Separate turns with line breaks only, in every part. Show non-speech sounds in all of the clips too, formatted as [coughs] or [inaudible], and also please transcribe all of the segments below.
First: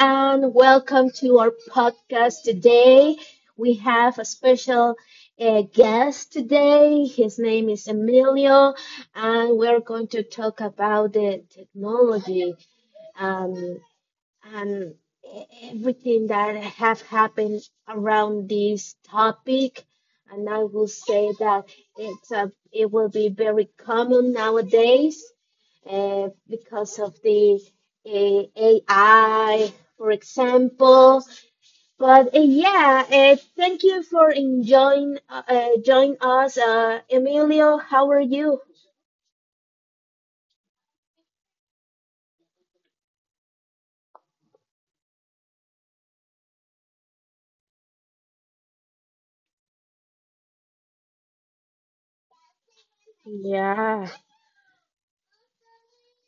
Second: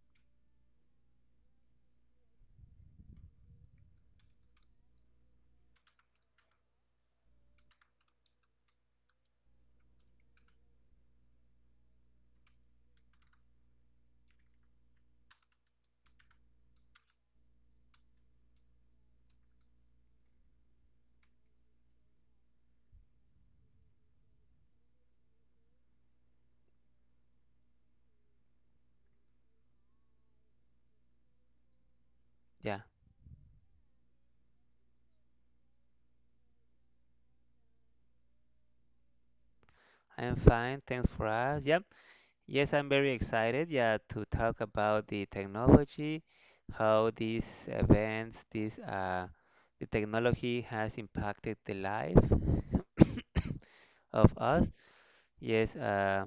and welcome to our podcast today. We have a special guest today. His name is Emilio, and we're going to talk about the technology. um, and everything that have happened around this topic. And I will say that it will be very common nowadays because of the AI, for example. But
Yeah,
yeah, thank you for enjoying join us, Emilio. How are you?
I'm fine. Thanks for us. Yep. Yes, I'm very excited. Yeah, to talk about the technology, how these events, this the technology has impacted the life [laughs]
Yeah.
of us. Yes.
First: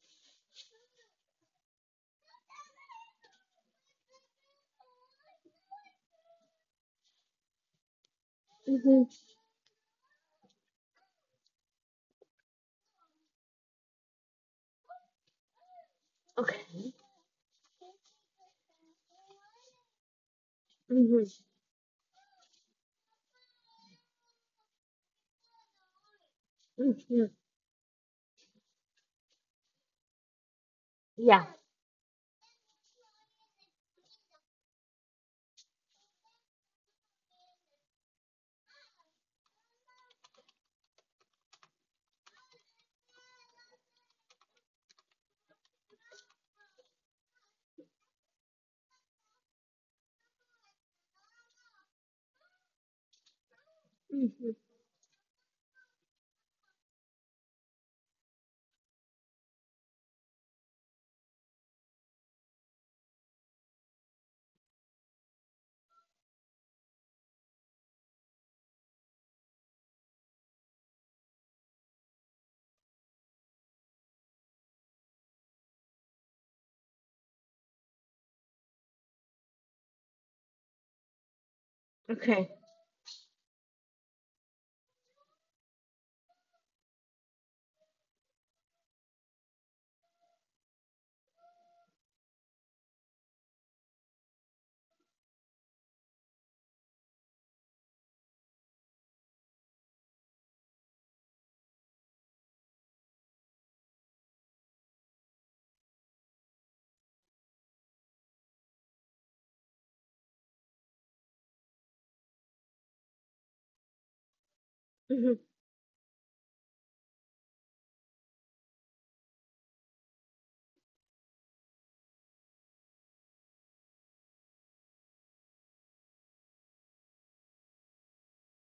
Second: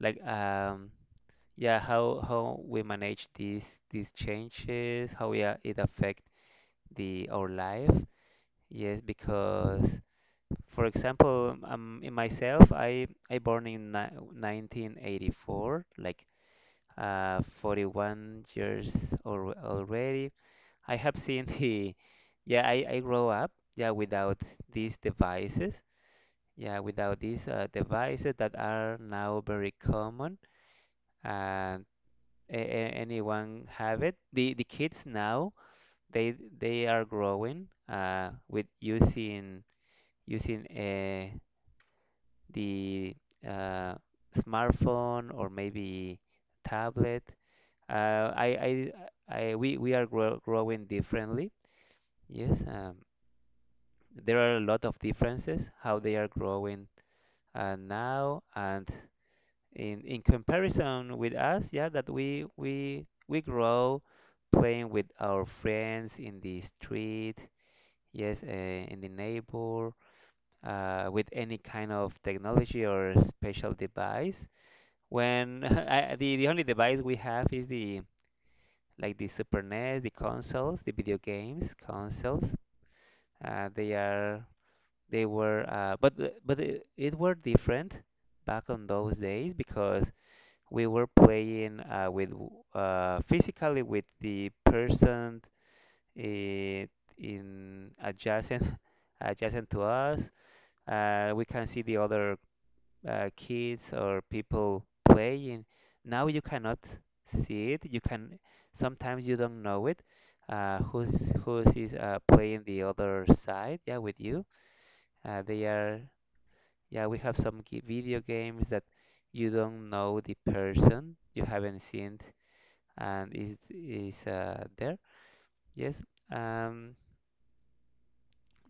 like um, yeah, how we manage these changes, how we are, it affect the our life. Yes,
Hmm.
because for example, in myself, I born in ni 1984, like
Okay.
41 years or already. I have
Hmm.
seen the, yeah, I grow up, yeah, without these devices, yeah, without
Hmm.
these devices that are now very common,
Yeah.
and anyone have it. The kids now, they are growing with using the uh, smartphone or maybe tablet. Uh, I, I, we are growing differently. Yes, um, there
Hmm.
are a lot of differences how they are growing now, and in comparison with us, yeah, that we grow playing with our friends in the street, yes, in the neighbor, with any kind of technology or special device. When [laughs] I, the only device we have is the like the Super NES, the consoles, the video games consoles.
Okay.
They are they were but it were different back on those days because we were playing physically with the person i- in adjacent [laughs] adjacent to us. We can see the other kids or people playing. Now you cannot see it. You can sometimes you don't know it. Who's is playing the other side? Yeah, with you.
Hmm.
They are. Yeah, we have video games that you don't know the person you haven't seen and is there. Yes. Um.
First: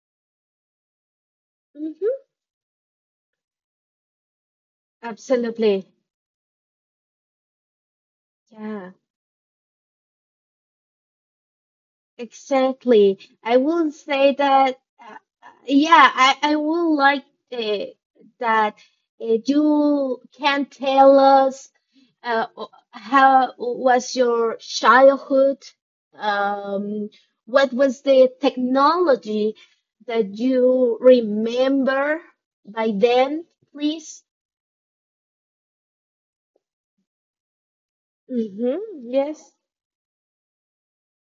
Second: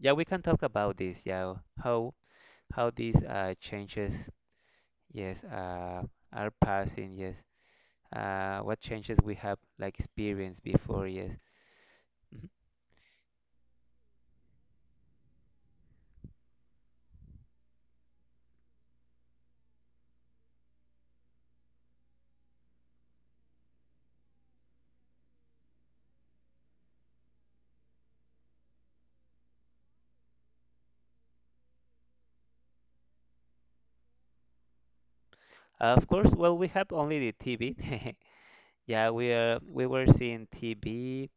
Yeah, we can talk about this. Yeah, how
Hmm.
how these changes. Yes.
Absolutely.
Are passing. Yes. What
Yeah,
changes we have like experienced before? Yes. Mhm.
exactly. I will say that, yeah, I will like uh, that you can tell us how was your childhood? Um, what was the technology that you remember by then, please?
Of course, well we have only the TV [laughs]
Mm-hmm.
yeah, we
Yes.
are we were seeing TV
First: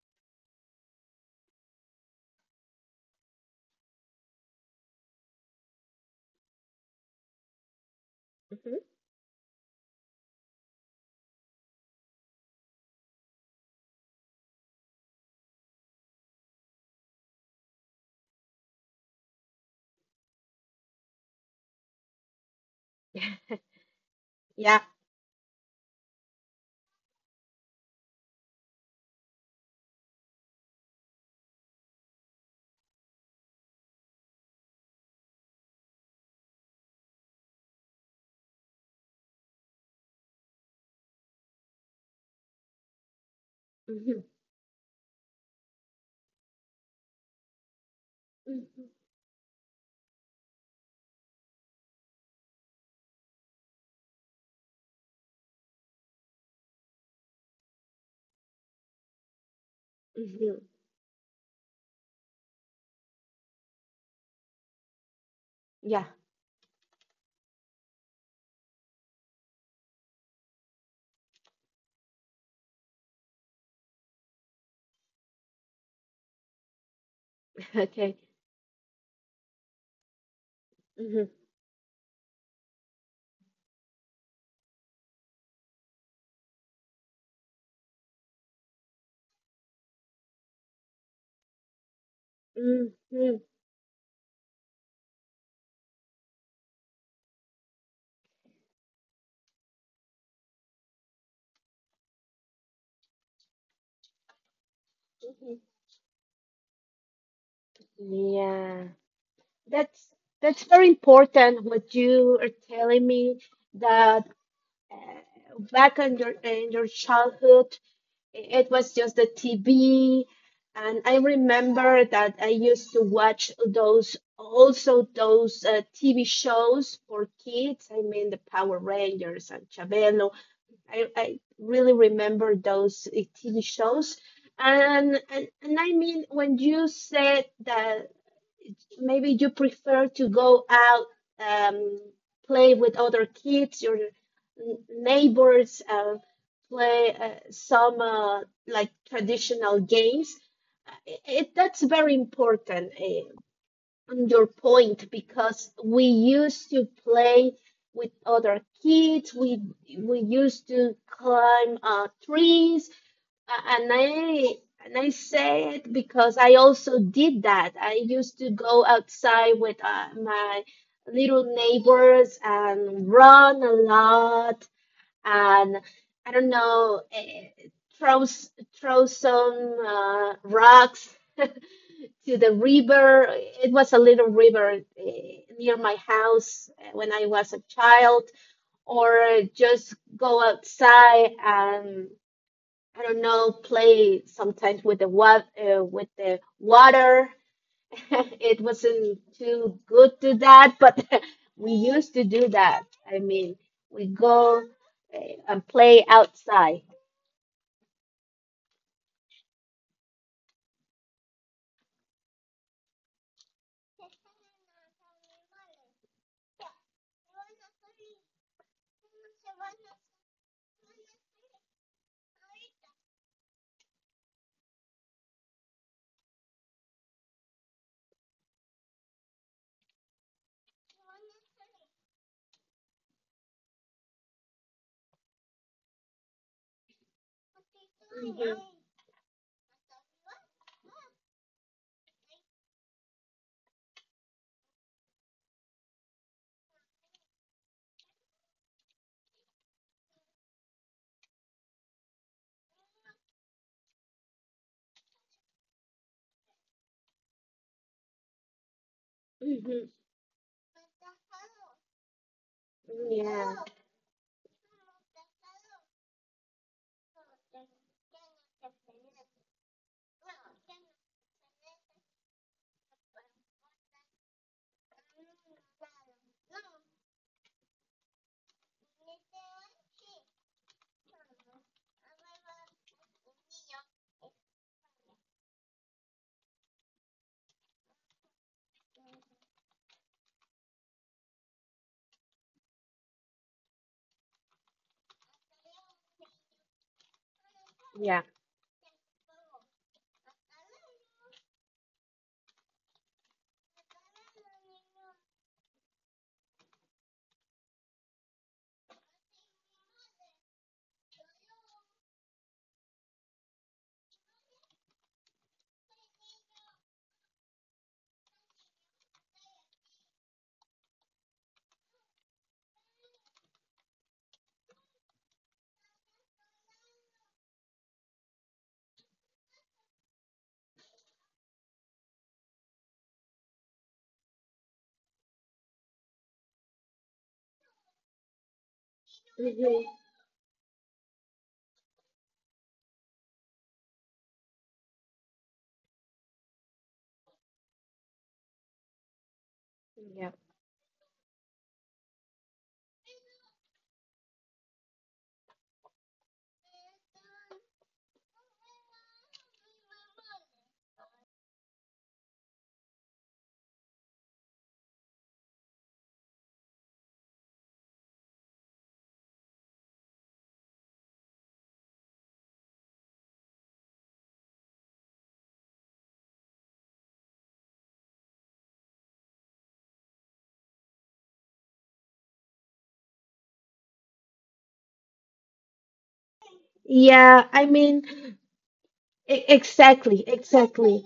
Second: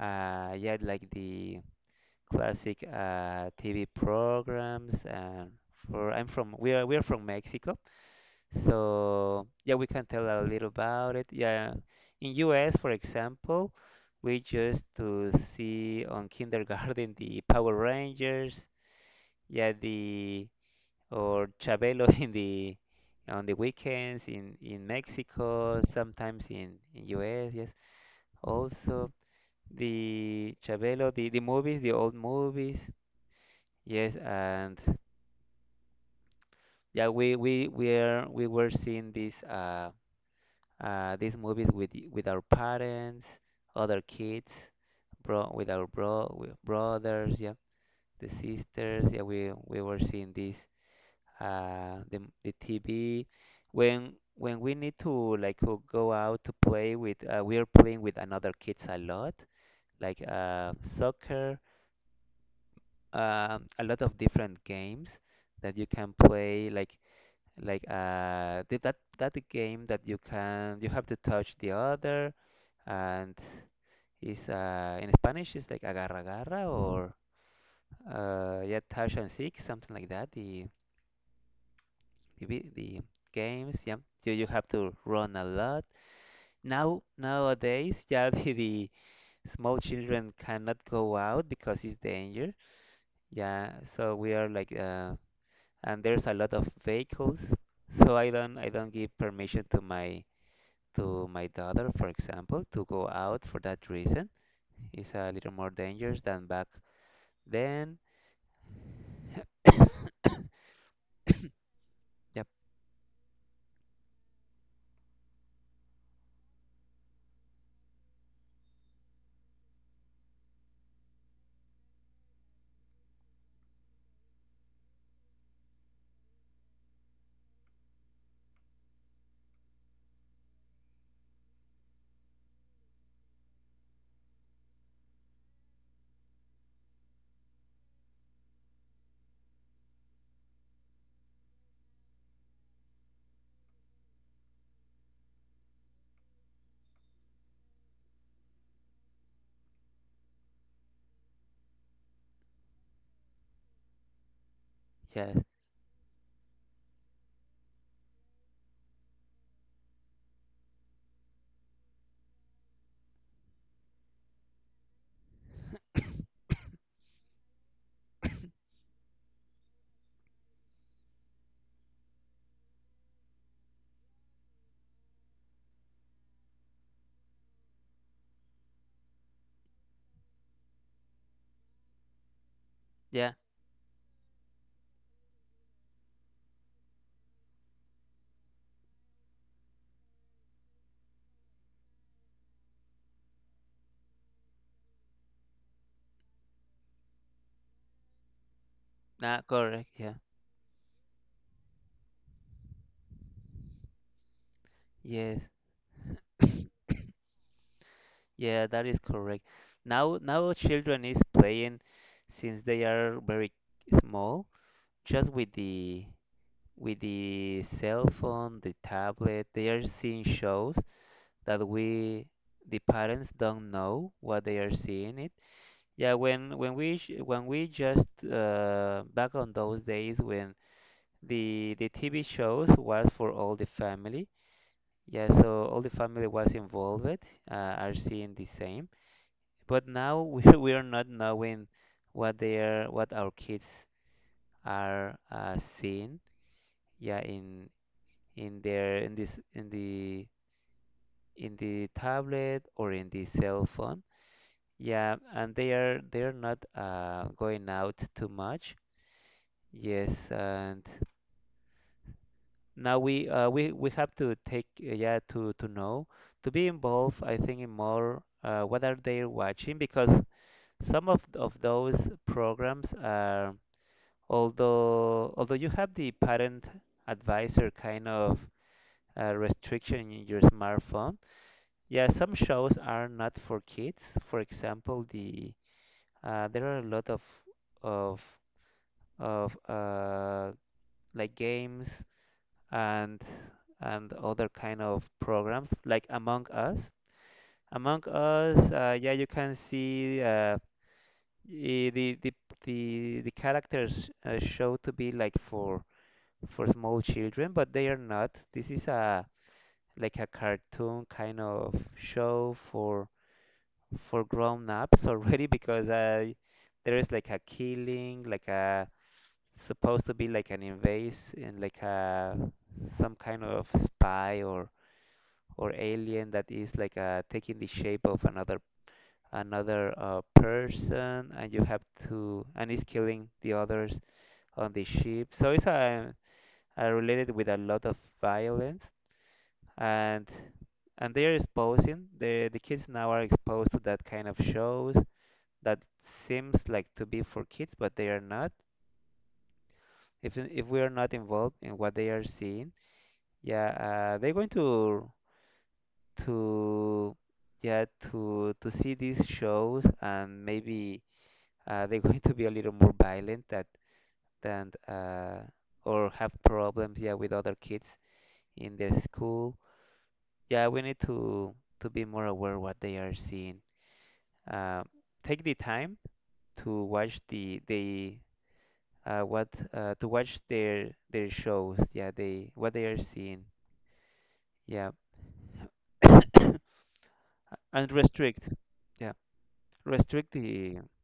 yeah, like the classic TV programs, and for I'm from we are from Mexico,
Hmm.
so yeah we can tell a little about it. Yeah, in US, for example, we just to see on kindergarten [laughs] the Power Rangers, yeah, the or Chabelo [laughs] in the
[laughs]
on the weekends, in
Yeah.
in Mexico, sometimes in US, yes. Also the Chabelo, the movies, the old movies, yes, and yeah, we are we were seeing these these movies with with our parents, other
Hmm.
kids, bro with our bro with brothers, yeah, the sisters, yeah, we were seeing these the TV. When we need to like go out to play with we are playing with another kids a lot, like
Mhm.
soccer, a lot of different games that you
Yeah.
can play, like that that game that you can you have to touch the other, and is in Spanish is like agarra agarra, or
[laughs] Okay.
yeah, touch and seek, something like that, the
Mhm.
the vid- the games. Yeah, you have to run a lot. Now nowadays, yeah, [laughs] the small children cannot go out because it's danger.
Mhm.
Yeah, so we are like, and there's a lot of vehicles. So I don't give permission to my daughter, for example, to go out for that reason. It's a
Mhm.
little more dangerous than back then.
Yeah. That's
[coughs]
that's very important what you
Yep.
are telling me, that back in your childhood it was just the TV, and I remember that I used to watch those, also those TV shows for kids. I mean the Power Rangers and Chabelo. I really remember those TV shows. And I mean, when you said that maybe you prefer to go out, um, play with other kids, your neighbors, play some like traditional games. That's very important on your point,
Yeah.
because we used to play with other kids. We used to climb trees, a- and I and I say it because I also did that. I used to
[coughs]
go outside with my little neighbors and run a lot, and I don't know, throw some rocks [laughs] to the river.
Yeah.
It was a little river near my house when I was a child, or just go outside and, I don't know, play sometimes with the with the water. [laughs] It wasn't
Nah,
too
correct. Yeah.
good to that, but [laughs] we used to do that. I mean, we go
Yes.
and play outside.
Yeah, that is correct. Now, now children is playing since they are very small, just with the cell phone, the tablet. They are seeing shows that we the parents don't know what they are seeing it. Yeah, when we just back on those days, when the TV shows was for all the family. Yeah, so all the family was involved, are seeing the
Mhm.
same. But now we, [laughs] we are not knowing what they are, what our kids are seeing. Yeah, in their in this in the tablet or in the cell phone. Yeah, and they are not going out too much.
Mhm.
Yes, and now we uh,
Yeah.
we we have to take yeah, to know, to be involved. I think in more what are they watching, because some of those programs are although you have the parent advisor kind of restriction in your smartphone, yeah, some shows are not for kids. For example, the there are a lot of of like games and and other kind of programs, like Among Us.
Yeah.
Among Us, yeah, you can see i- the the the characters show to be like for small children, but they are not. This is a like a cartoon kind of show for grown-ups [laughs] already, because I there is like a killing, like a supposed to be like an invase, and like a some kind of spy or alien that is like taking the shape of another another person, and you have to and is killing the others on the ship. So it's a, related with a lot of violence,
Mhm.
and and they are exposing the kids now are exposed to that kind of shows that seems like to be for kids, but they are not.
Yeah.
If if we are not involved in what they are seeing, yeah, they're going to yeah to see these shows, and maybe they're [laughs] going to be a little more violent that than or have problems, yeah, with other kids in their school. Yeah, we need to be more aware what they are seeing, uh, take the time to watch the they what to watch their shows. Yeah, they what they are seeing. Yeah, [coughs] and
Yeah, I mean,
restrict. Yeah,
exactly,
restrict
exactly.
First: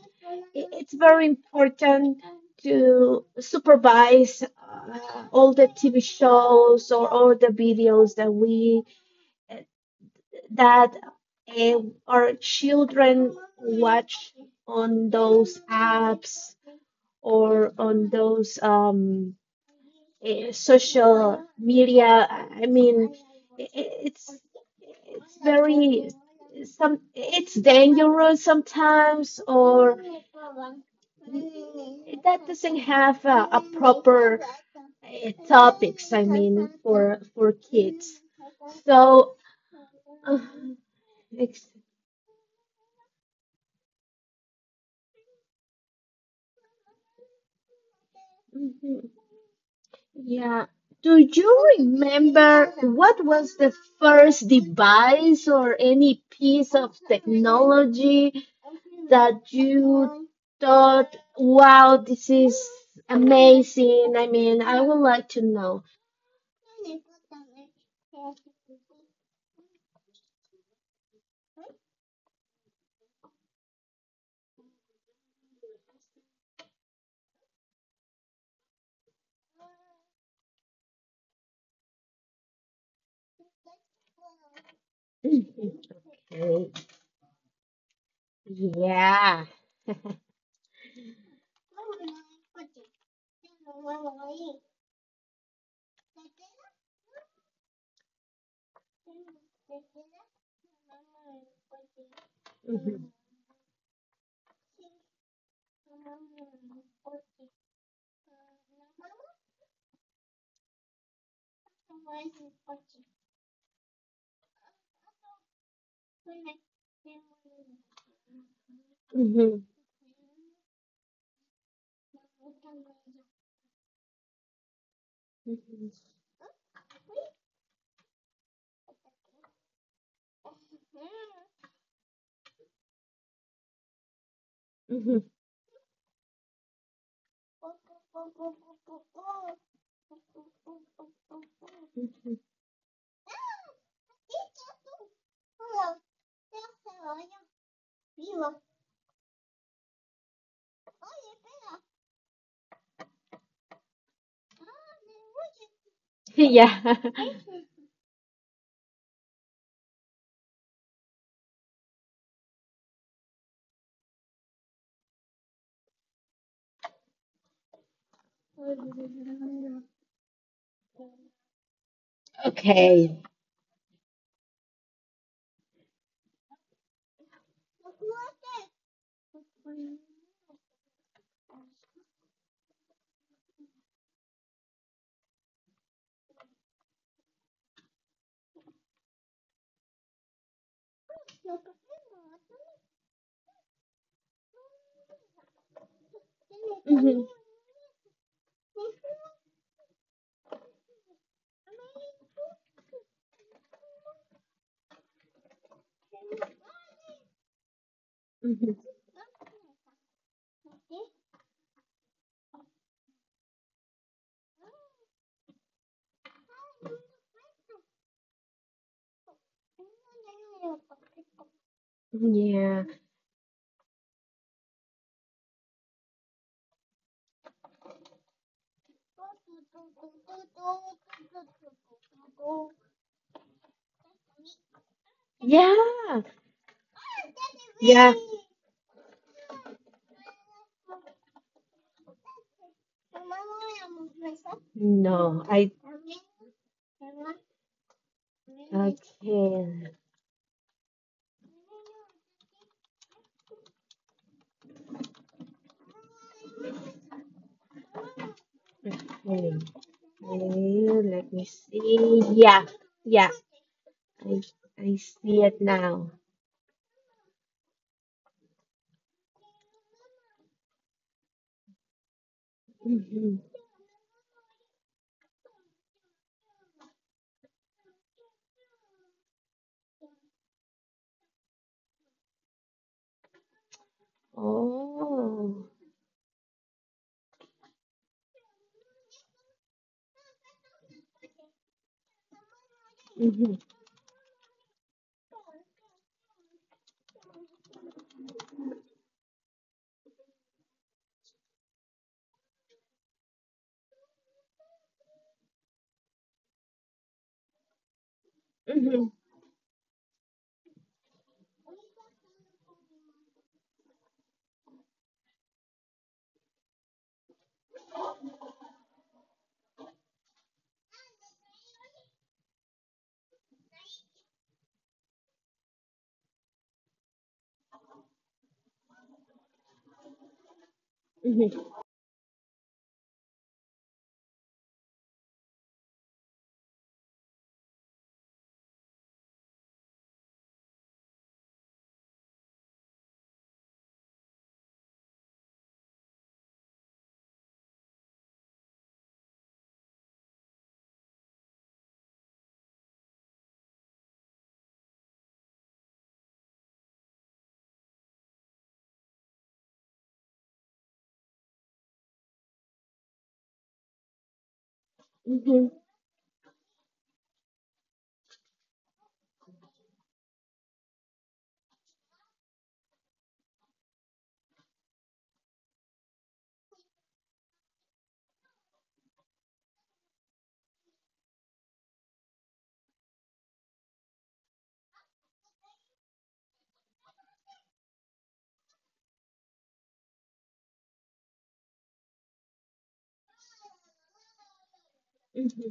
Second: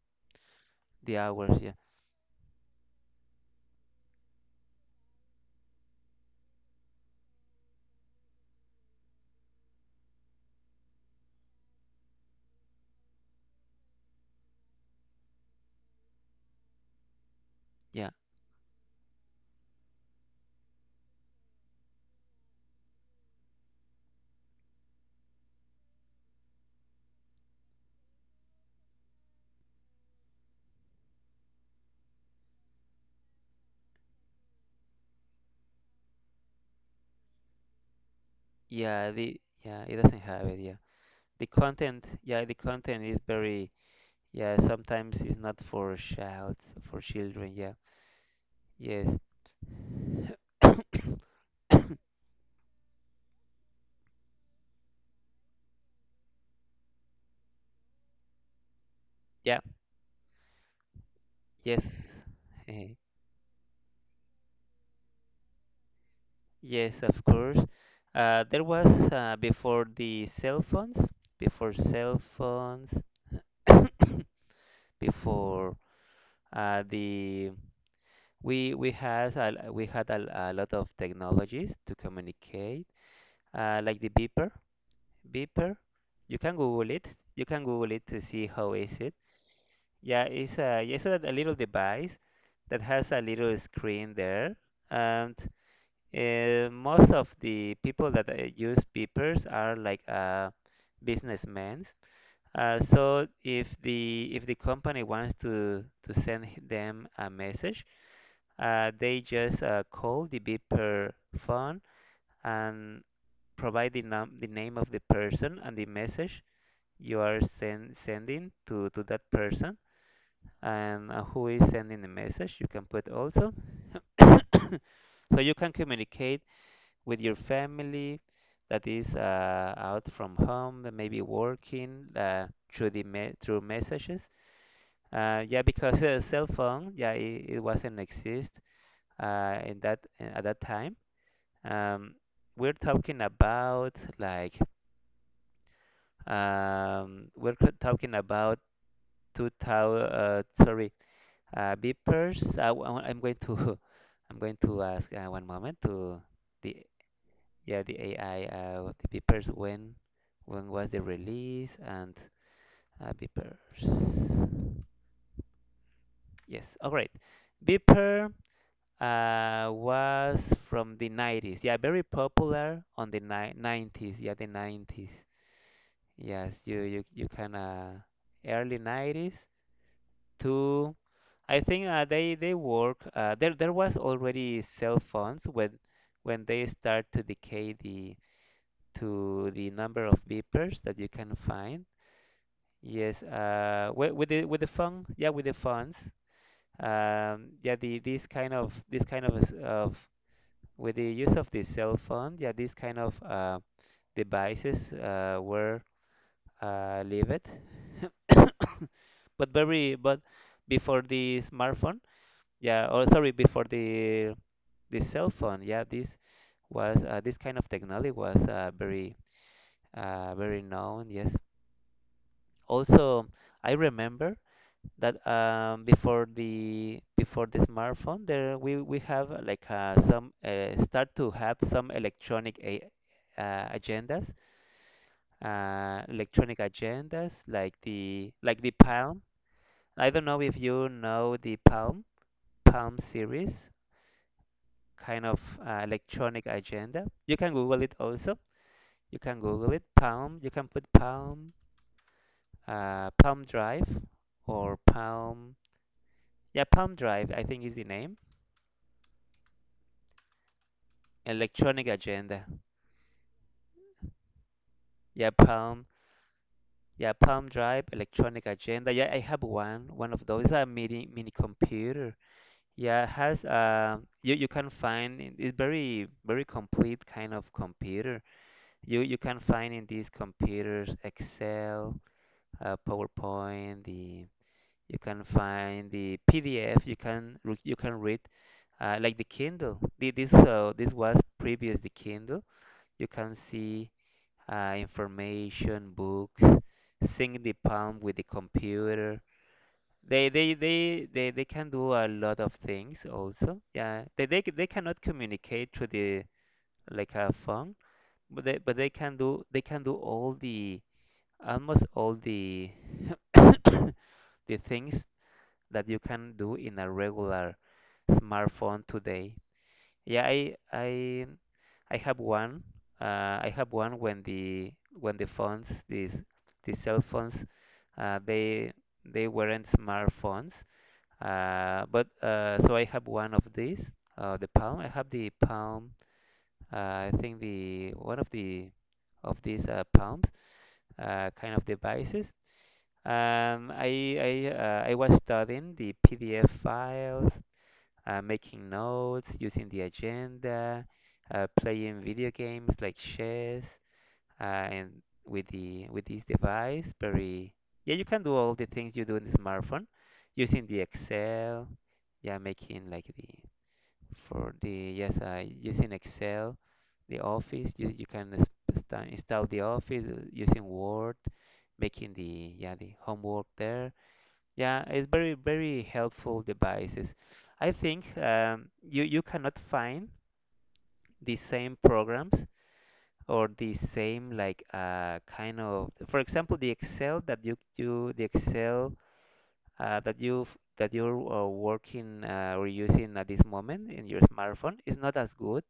It's
the
very
hours. Yeah,
important to supervise all the TV shows or all the videos that we, that uh, our children watch on those apps or on
yeah,
those social media. I mean, i- i- it's it's very it's dangerous sometimes, or that doesn't have a proper topics. I mean, for kids.
yeah.
So,
The yeah, it doesn't
uh,
have it. Yeah, the
ex-
content. Yeah, the content is very. Yeah, sometimes it's not for child for children. Yeah.
mm-hmm.
Yes.
Yeah. Do you
[coughs]
remember what was the first device or any piece of technology that
Yeah.
you thought,
Yes.
wow, this is
[laughs]
amazing? I mean, I would like to know.
Yes, of course. There was Before the cell phones, before cell phones, [coughs] before the we we had a, a lot of technologies to communicate, like the beeper. Beeper, you
[laughs]
can Google it. You can Google it to see how is it. Yeah, it's a, it's a little device that has a little screen there. Um, Most of the people that use beepers are like businessmen. So if the company wants to send them a message, they just call the beeper phone and provide the num the name of the person and the message you are sending to that
Mhm.
person, and who is sending the message. You can put also [coughs] so you can
Okay.
communicate with your family that is out from home, maybe working through the me through messages.
Yeah. [laughs] Mhm. Mhm. Mhm. Mhm.
Yeah, because [laughs] cell phone, yeah, it wasn't exist in that at that time. Um,
Mhm.
we're talking about like we're talking about 2000. Sorry, beepers. I am going to [laughs] I'm going to ask one moment to
[laughs]
the
Yeah.
yeah the AI of the papers when was the release, and beepers, yes, all right. Beeper was from the 90s, yeah, very popular on the
Okay.
90s, yeah, the 90s. Yes, you can early 90s to I think they work, there there was already cell phones, when they start to decay the to the number of beepers that you can find. Yes, with the fund, yeah, with the funds,
Mhm.
yeah, the this kind of with the use of the cell phone, yeah, these kind of devices were levied,
Mhm.
[coughs] but very but before the smartphone, yeah, or sorry, before the cell phone, yeah, this was this kind of technology was very known. Yes,
Yeah.
also I remember that before the smartphone, there we have some start to have some electronic agendas,
Yeah.
electronic agendas,
Yeah.
like the Palm. I don't know if you know the Palm, Palm series, kind of
No, I
electronic agenda. You can Google it also.
I
You can Google it
can.
Palm. You can put Palm, Palm Drive, or Palm. Yeah, Palm Drive, I think is the name.
Okay. Okay, let me see.
Electronic agenda.
Yeah. Yeah. I I
Yeah,
see it
Palm.
now.
Yeah, Palm Drive, electronic agenda. Yeah, I have one. One of those. It's a mini mini computer. Yeah, it
Hmm.
has you you can find it's very very complete kind of computer. You can find in these computers Excel, PowerPoint. The You can
Oh.
find the PDF. You can read like the Kindle. The, this This was previous the Kindle. You can
Mm-hmm.
see information books, sync the palm with the computer. They can do a lot of things also. Yeah, they cannot communicate through the, like a phone, but they
Mm-hmm.
can do, all the almost all the [coughs] the things that you can do in a regular smartphone today. Yeah, I have one. I have one when the, when the phones, these, the cell phones, uh, they they weren't smartphones.
Mm-hmm.
But so I have one of these, the Palm. I have the Palm. I think the one of the, of these Palms, kind of devices. I was studying the PDF files, making notes, using the agenda, playing video games like chess, uh, and with the, with this device, very, yeah, you can do all the things you do in the smartphone using the Excel, yeah, making like the, for the, yes,
Mm-hmm.
using Excel, the Office, you can install the Office, using Word, making the, yeah, the homework there, yeah, it's very, very helpful devices. I think, you cannot find the same programs or the same, like, kind of, for example, the Excel that you the Excel, that you're, working, or using at this moment in your smartphone is not as good.
Mm-hmm.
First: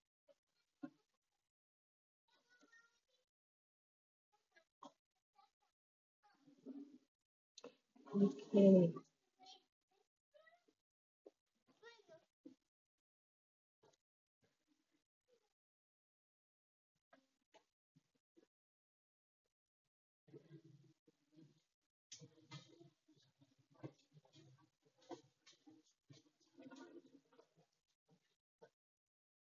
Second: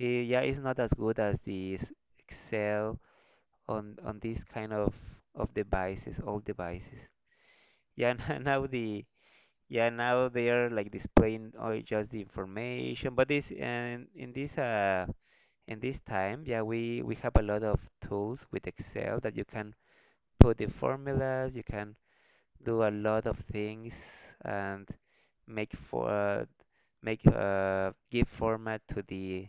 Yeah, it's not as good as Excel on these kind of devices, all devices. Yeah, [laughs] now
Okay.
the yeah, now they are like displaying all just the information, but this, and in this, in this time, yeah, we have a lot of tools with Excel that you can put the formulas, you can do a lot of things and make for uh, make, give format to the,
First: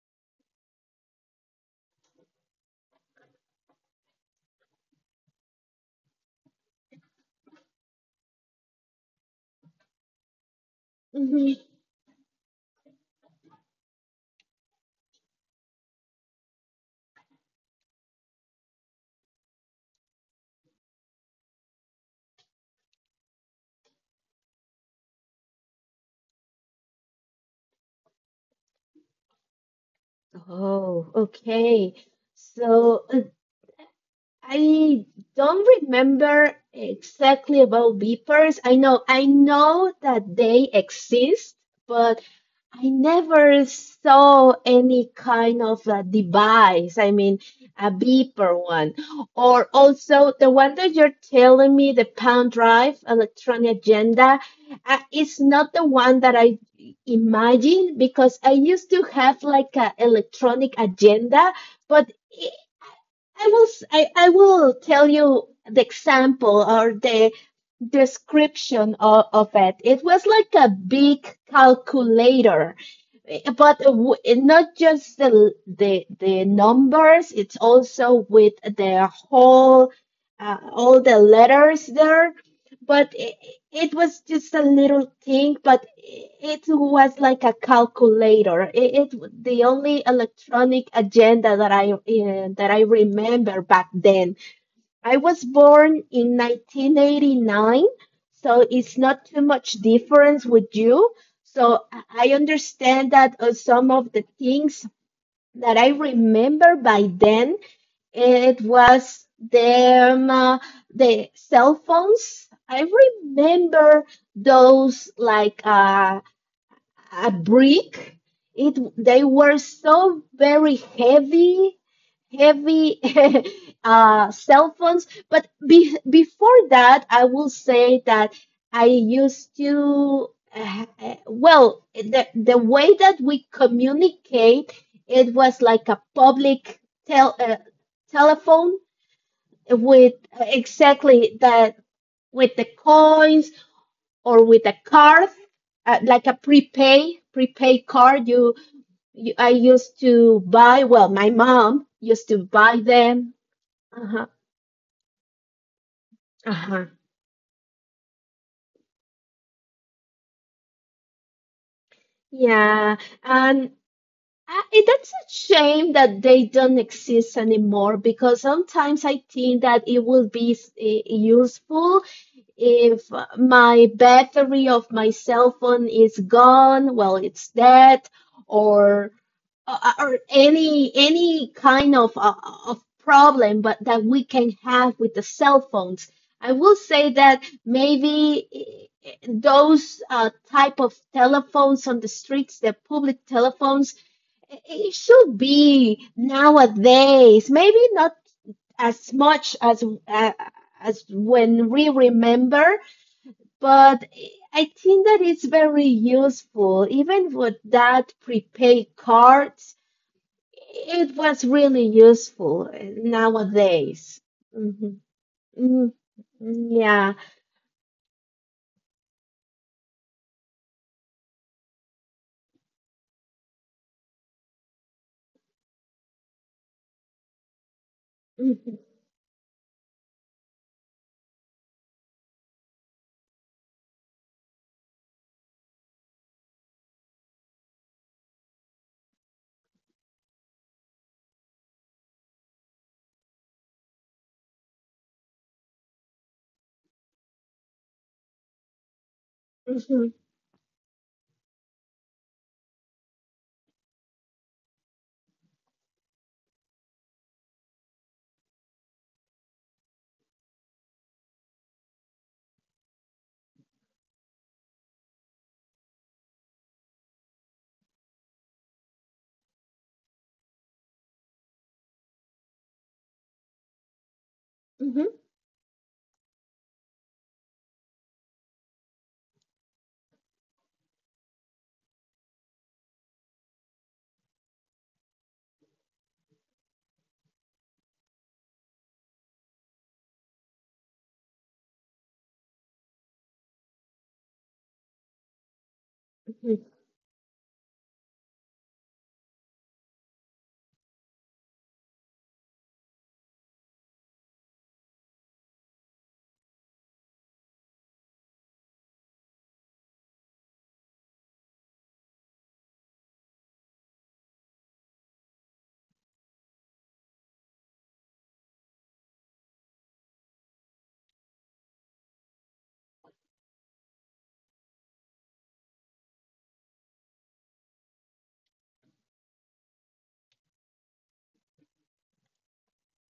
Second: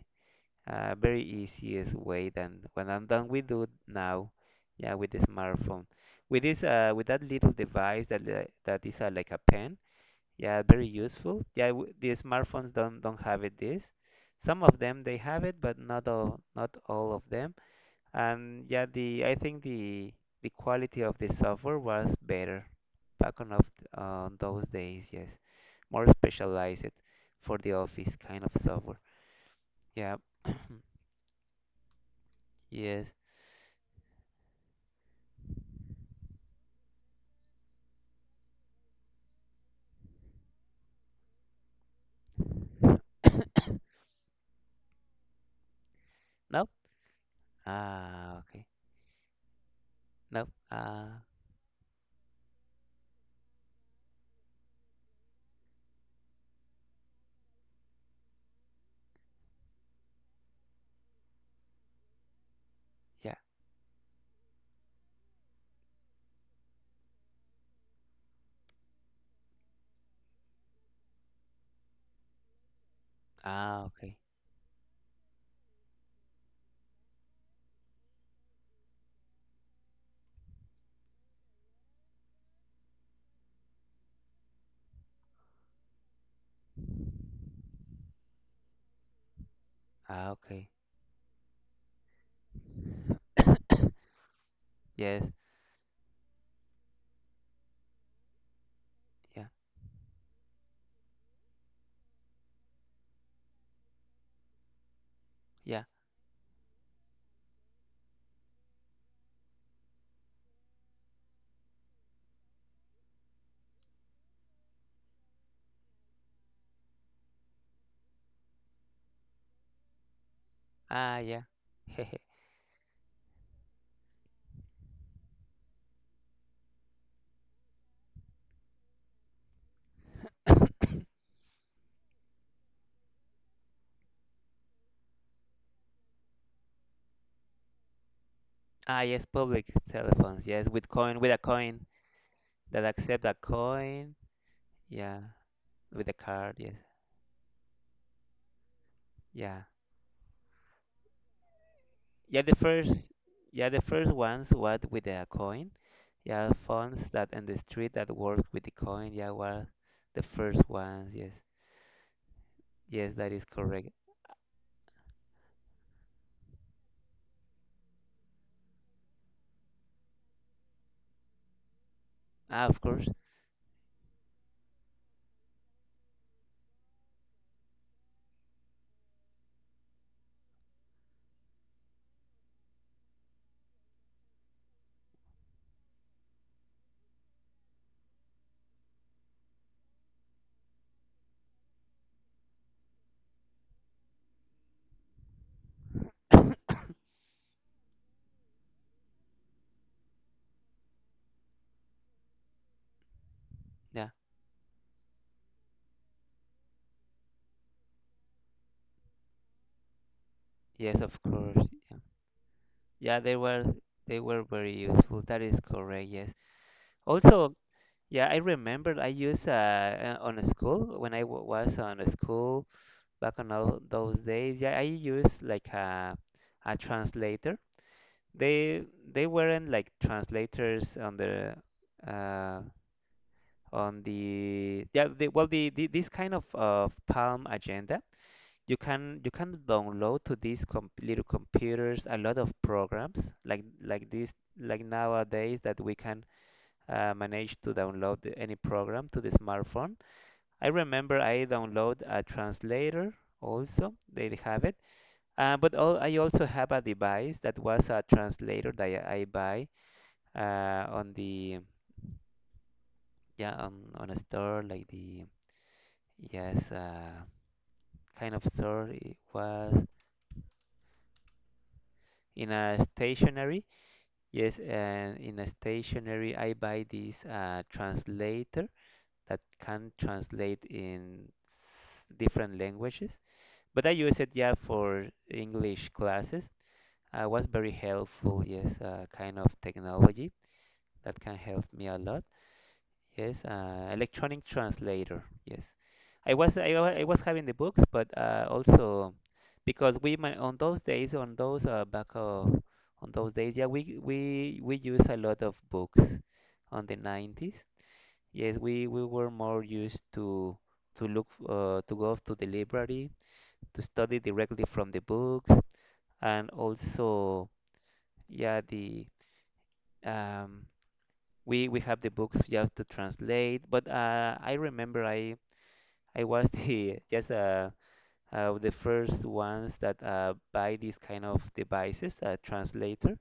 very easiest way than when I'm done we do now, yeah, with the smartphone. With that little device that, that is, like a pen, yeah, very useful.
Mm-hmm.
Yeah, the smartphones don't have it this. Some of them they have it, but not all of them. And yeah, the I think the quality of the software was better back on of on those days. Yes, more specialized for the office kind of software. Yeah. [coughs]
Oh, okay. So
Yes.
I don't remember exactly about beepers. I know that they exist, but I never
[coughs]
saw any kind of a
No.
device. I mean, a
Ah,
beeper
okay.
one. Or also
No.
the one that you're
Ah,
telling me, the pound drive electronic agenda, it's not the one that I imagine because I used to have like an electronic agenda, but
yeah.
I will tell you the example or the description of it. It was like a big calculator, but
Ah, okay.
not just the numbers. It's also with the whole all the letters there, but it was just a little thing, but it was like a calculator. It, the only
Ah, okay.
electronic agenda that I remember back then. I
Yes.
was born in 1989, so it's not too
Yeah.
much difference with you. So I understand that some of the things that
Yeah.
I remember by then, it was them, the cell phones. I remember those like a brick. It They were so very
Ah, yeah.
heavy,
[laughs]
heavy [laughs] cell phones. But before that, I will say that I used to
[coughs]
well, the way that we communicate, it was like a public telephone
Ah, yes, public
with,
telephones. Yes, with a
exactly, that
coin
with the
that accept a
coins
coin.
or with a
Yeah,
card,
with a
like a
card. Yes.
prepay card. I
Yeah.
used to buy. Well, my mom used to
Yeah, the
buy
first.
them.
Yeah, the
Uh
first
huh.
ones what with a coin. Yeah,
Uh huh.
phones that in the street that work with the coin. Yeah, were the first ones. Yes.
Yeah,
Yes, that is
and
correct.
that's a shame that they don't exist anymore, because sometimes I think that it will be useful
Ah, of
if
course.
my battery of my cell phone is gone, well, it's dead, or any kind of problem but that we can have with the cell phones. I will say that maybe those type of telephones on the streets, the public telephones, it should be
[coughs]
nowadays, maybe not as much as when we remember,
Yeah.
but I think that it's very useful, even with that prepaid cards.
Yes,
It
of
was
course.
really
Yeah.
useful
Yeah, they
nowadays.
were very
Hmm.
useful. That is
Hmm.
correct. Yes.
Yeah.
Also, yeah, I remember I used, on a school when I w was on a school back on all those days. Yeah, I used like a translator.
Hmm.
They they weren't like translators on the, uh on the, yeah, the, well the this kind of Palm agenda. You can download to these com little computers a lot of programs like this, like nowadays, that we can, manage to download any program to the smartphone.
Hmm.
I remember I download a translator also. They have it. But all, I also have a device that was a translator that I buy, on the, yeah, on a store like the, yes, kind of store, it was in a stationery. Yes,
Hmm.
and in a stationery I buy this, translator that can translate in different languages. But I use it, yeah, for English classes, was very helpful. Yes, kind of technology that can help me a lot. Yes, electronic translator. Yes, I was having the books, but also, because on those days, on those days, yeah, we use a lot of books on the 90s. Yes, we were more used to go to the library to study directly from the books, and also, yeah, the Um, we have the books just to translate, but I remember I was the [laughs] just, the first ones that, buy these kind of devices, a translator.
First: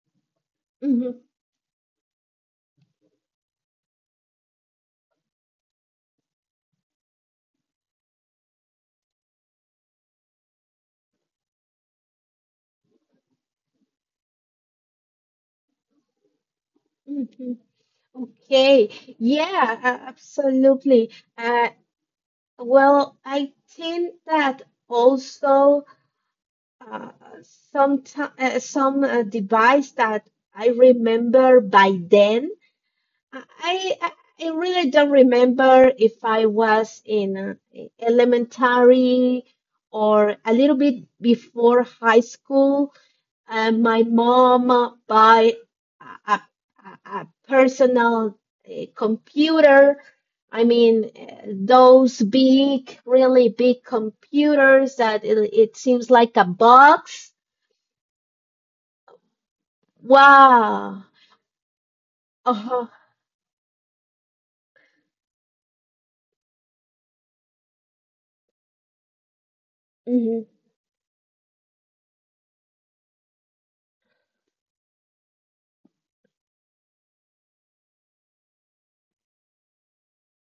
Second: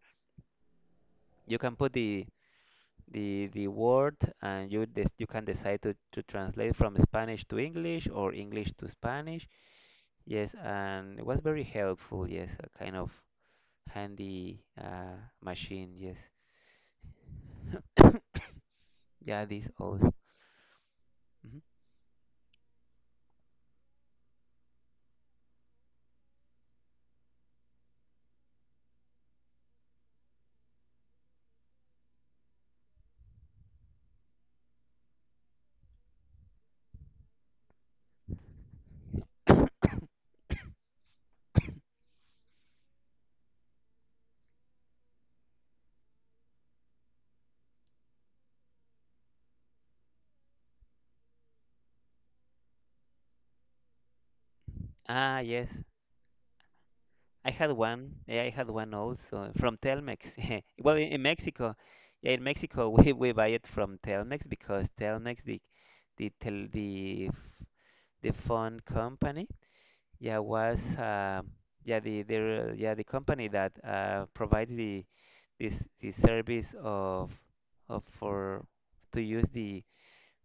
Hmm.
You can put the word and you can decide to translate from Spanish to English or English to Spanish. Yes, and it was very helpful. Yes, a kind of handy, machine. Yes,
Hmm. Okay.
yeah, this
Yeah,
also.
absolutely.
Mhm.
Uh, well, I think that also uh, some some device that I remember by then. I, I I really don't remember if I was in elementary or a little bit before high school. My mom buy a, a, a personal computer. I mean, those big, really big computers that it,
Ah, yes.
it seems like a box.
I had one. Yeah, I had one also from Telmex. [laughs] Well,
Wow.
in Mexico, yeah, in
Uh-huh.
Mexico [laughs] we buy it from Telmex because Telmex, the tel, the f- the phone company, yeah,
Hmm.
was, yeah, the company that, provides the, this the service of, for to use the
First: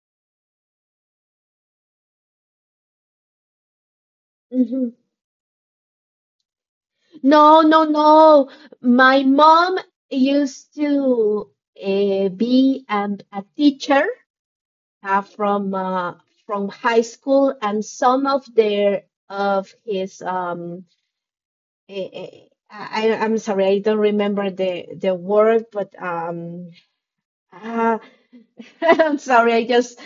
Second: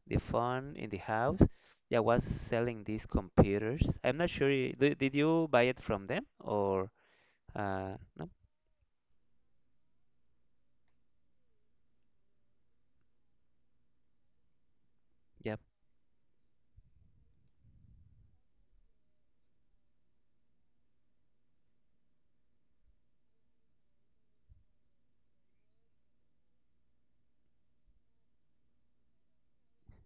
the phone in the house. Yeah, was selling these computers. I'm not sure. Did you buy it from them, or?
No, no,
No?
no. My mom used to be a teacher uh,
Yep.
from uh, from high school, and some of their of his eh, eh, am sorry, I don't remember the word, but uh, [laughs] I'm sorry, I just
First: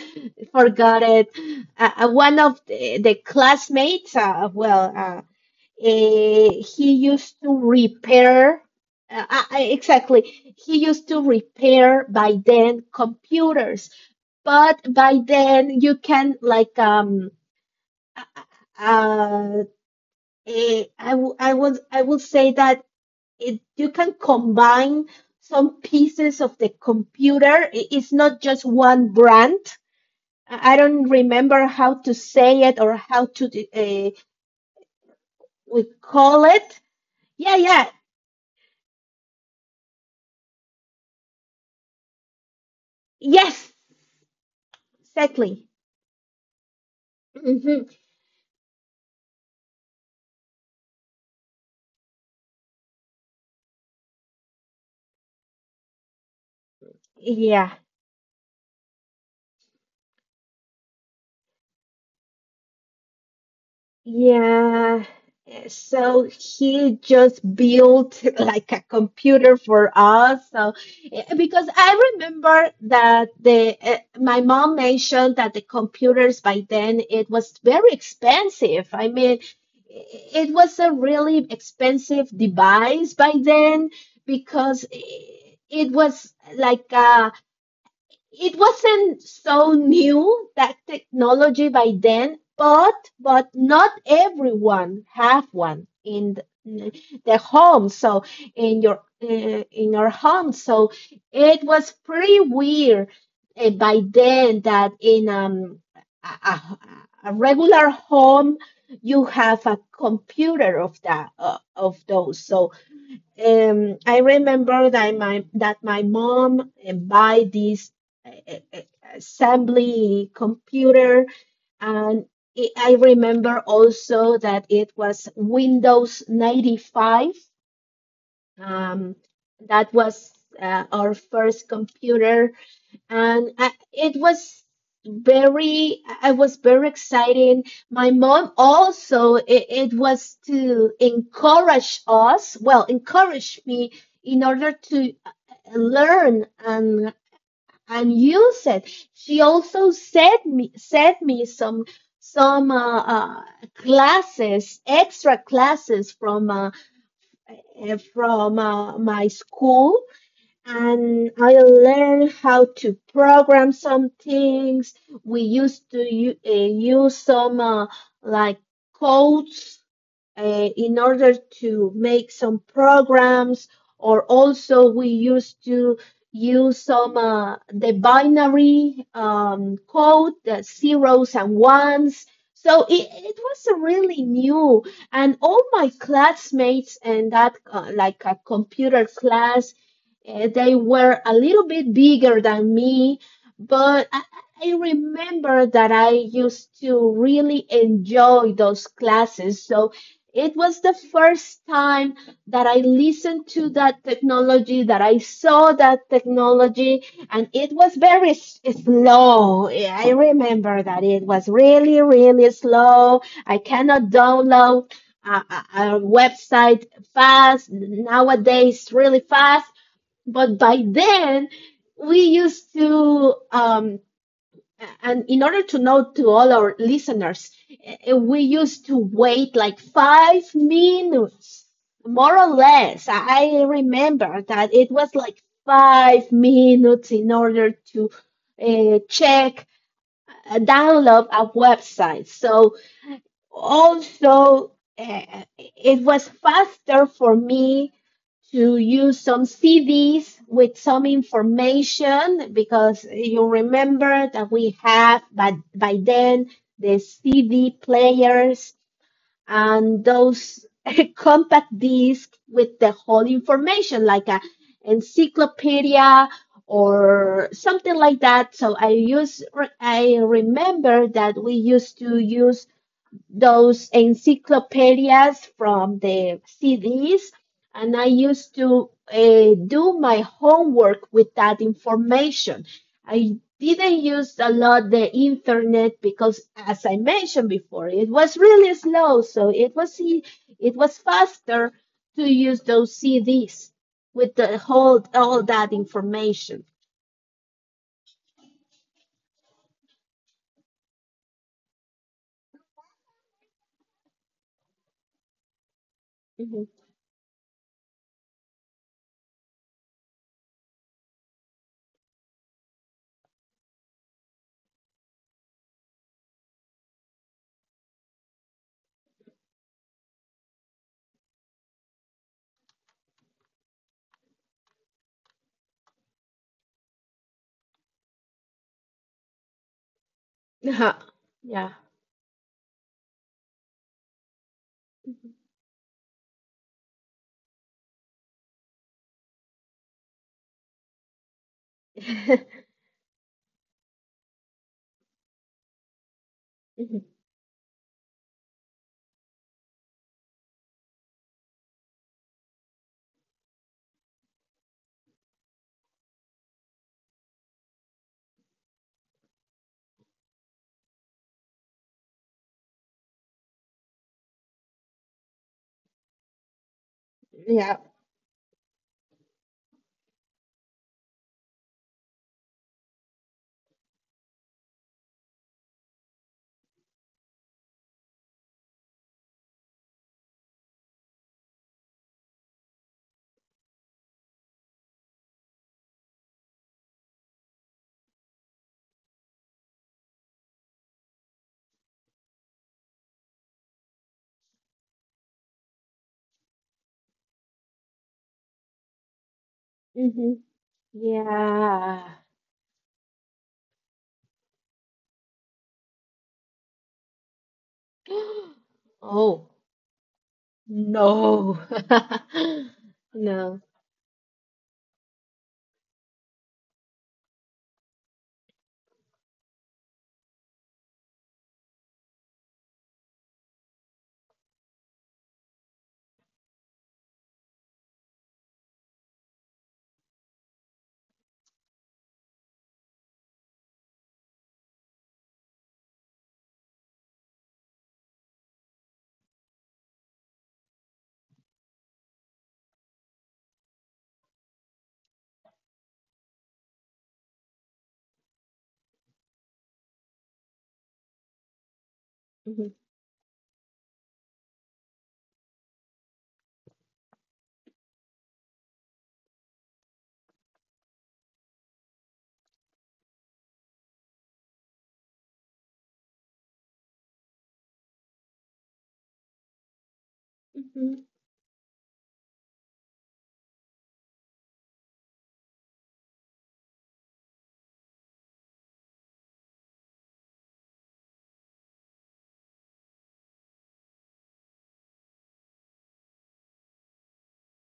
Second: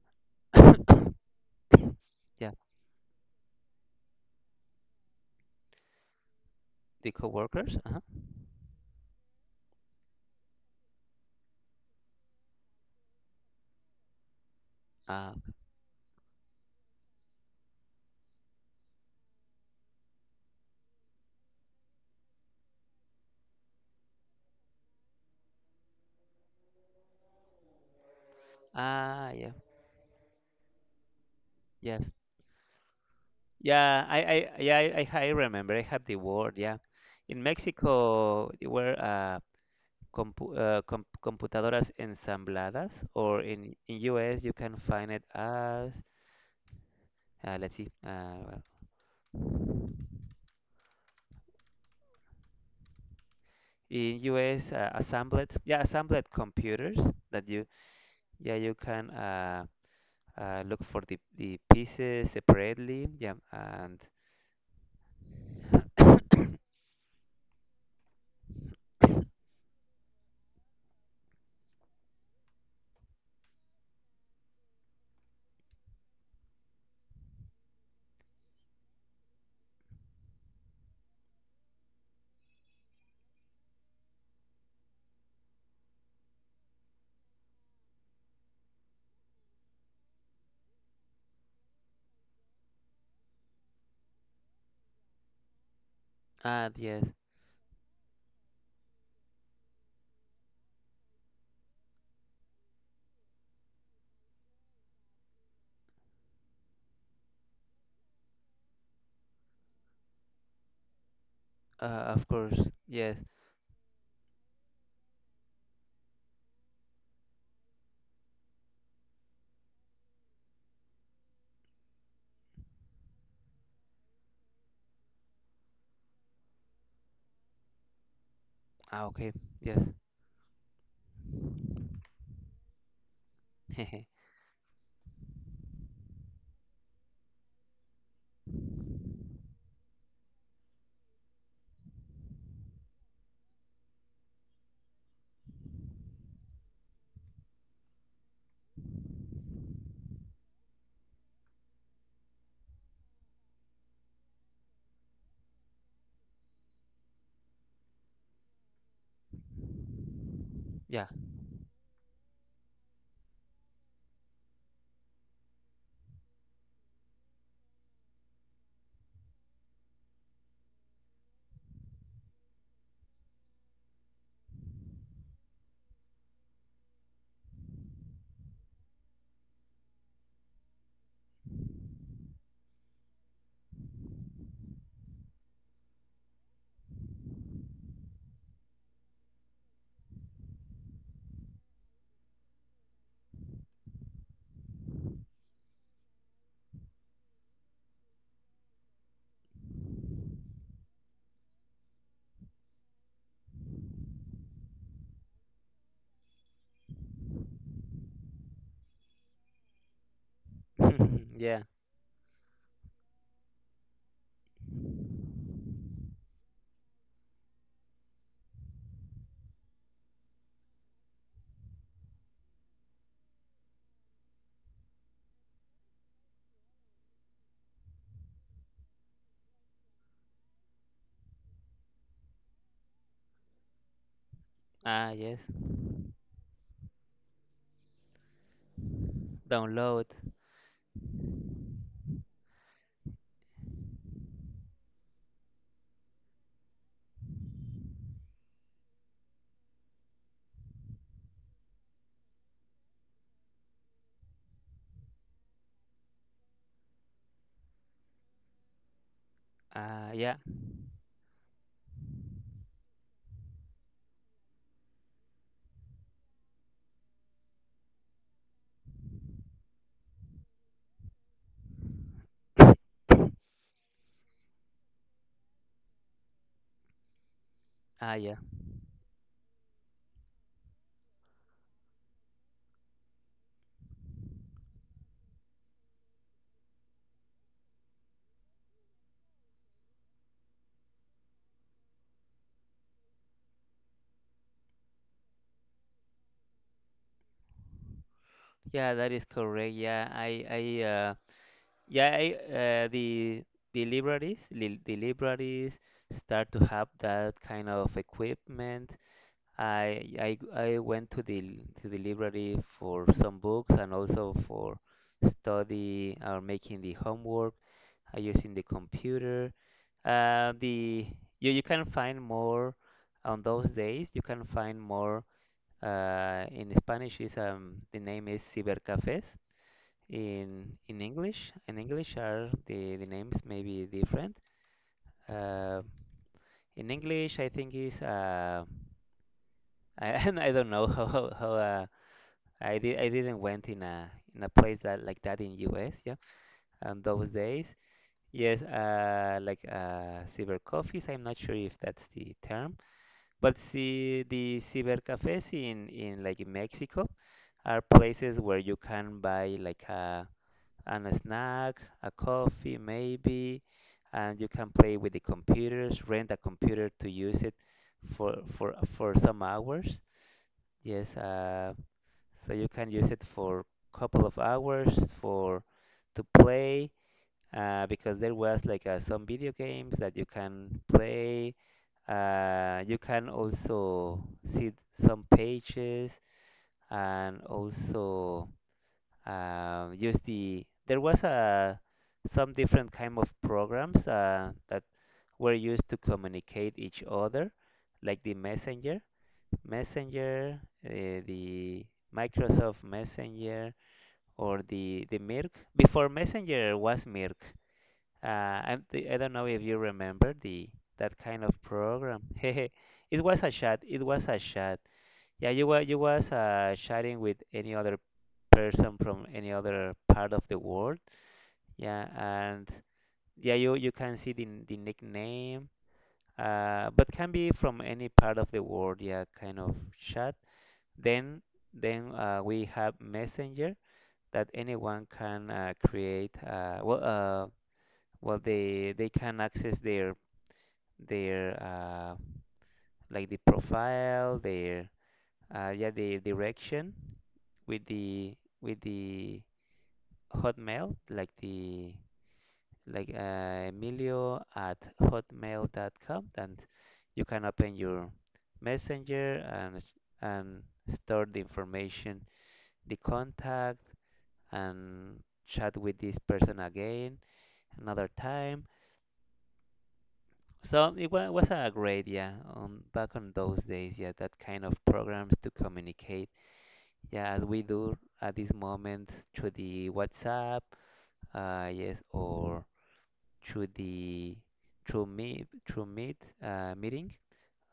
forgot it.
[coughs]
One
Yeah,
of the classmates, Eh, he
the
used to
coworkers. Uh-huh.
repair, exactly, he used to repair by then computers, but by
Ah,
then you can like uh, uh, I would say that you can combine some pieces of the computer. It's not just one
yeah,
brand. I don't remember how
yes,
to say it or how to
yeah.
uh,
Yeah, I remember. I
we
have the
call
word. Yeah,
it.
in
Yeah, yeah,
Mexico, they were, computadoras ensambladas, or
yes,
in US you can find it
exactly.
as, let's
Hmm.
see, well, in US, assembled, yeah, assembled computers that you,
Yeah.
yeah, you can, look for the pieces separately. Yeah, and
Yeah. So he just built like a
[coughs]
computer for us. So because I remember that the uh, my mom mentioned that the computers by then, it was very expensive. I mean, i- it was a really expensive device by then, because it was like a it wasn't so new, that technology by then, but not everyone have one in
and,
the,
yes,
the home, so in your home, so it was pretty weird by then, that in a, a, a regular home you have a computer of that of
of
those,
course,
so
yes.
I remember that my mom buy this uh, uh, uh, assembly computer, and I remember also that it was Windows 95.
Ah,
Um,
okay, yes.
that was our first computer. And I, it
[laughs]
was very i was very exciting. My mom also, it was to encourage us well encourage me in order to learn and use it. She also sent me some classes, extra classes from my school,
Yeah,
and I learned how to program some things. We used to use some like codes in order to make some programs, or also we used to use some the binary code, the zeros and ones. So it was a really new, and all my classmates and that like a computer class, they were a little bit bigger than me, but I remember that I used to really enjoy those classes. So it was the first time that I listened to that technology, that I saw that technology, and it was very slow. I remember that it
[laughs]
was
yeah.
really, really slow. I cannot download a website fast nowadays, really fast. But by then, we used to and in order to know to all our listeners, we used to wait like 5 minutes, more or less. I remember that it
Ah,
was
yes.
like 5 minutes in order to check,
Download.
download a website. So also uh, it was faster for me to use some CDs with some information, because you remember that we had, but by then, the CD players and
Ah, yeah.
those [laughs] compact discs with the whole information, like a encyclopedia or something like that. So I remember that we used to use
[coughs]
those encyclopedias from the CDs, and I
Ah, yeah.
used to do my homework with that information. I didn't use a lot the internet because, as I mentioned before, it was really slow, so it was faster to use those CDs with the whole all that information.
Yeah, that is correct. Yeah, I, yeah, I, The libraries, li the libraries start to
Mhm.
have that kind of equipment. I I I went to the library for some books and also for study or making the homework. I using the computer. The You can find more on those days. You can find more, in Spanish is, the name is cibercafés.
[laughs]
In
Yeah.
in English,
Yeah.
in English are the names, may be different. Uh, in English, I think is, I [laughs] I don't know how.
Mhm.
I didn't went in a, place that, like that, in US, yeah. And
[laughs]
those days, yes, like, cyber coffees. I'm not sure if that's the term, but see the cyber cafes in like in Mexico are places where you can buy like a snack, a coffee maybe, and you can play with the computers, rent a computer to use it
Yeah.
for some hours. Yes, so you can use it for couple of hours, for to play, because there was like, some video games that you can play. You can also see some pages, and also, use the, there was a, some different kind of programs, that were used to communicate each other, like the messenger
Mm-hmm.
messenger the
Yeah.
Microsoft Messenger, or the Mirk. Before Messenger was Mirk. Uh,
[gasps]
I, I don't know
Oh,
if you remember the that kind of
no.
program.
[laughs]
[laughs] Hehe. It was a
No.
chat. It was a chat. Yeah, you was, chatting with any other person from any other part of the world. Yeah, and yeah, you can see the nickname. But can be from any part of the world. Yeah, kind of chat. Then then we have Messenger that anyone can, create, they can access their, like the profile, their, yeah, their direction with the, with the hotmail, like the,
Mm-hmm.
like, emilio at hotmail.com, and you can open your messenger, and store the information, the contact, and chat with this person again another time. So
Mm-hmm.
was a great, yeah, back on those days, yeah, that kind of programs to communicate, yeah, as we do at this moment through the WhatsApp, yes, or through the, through meet, meeting.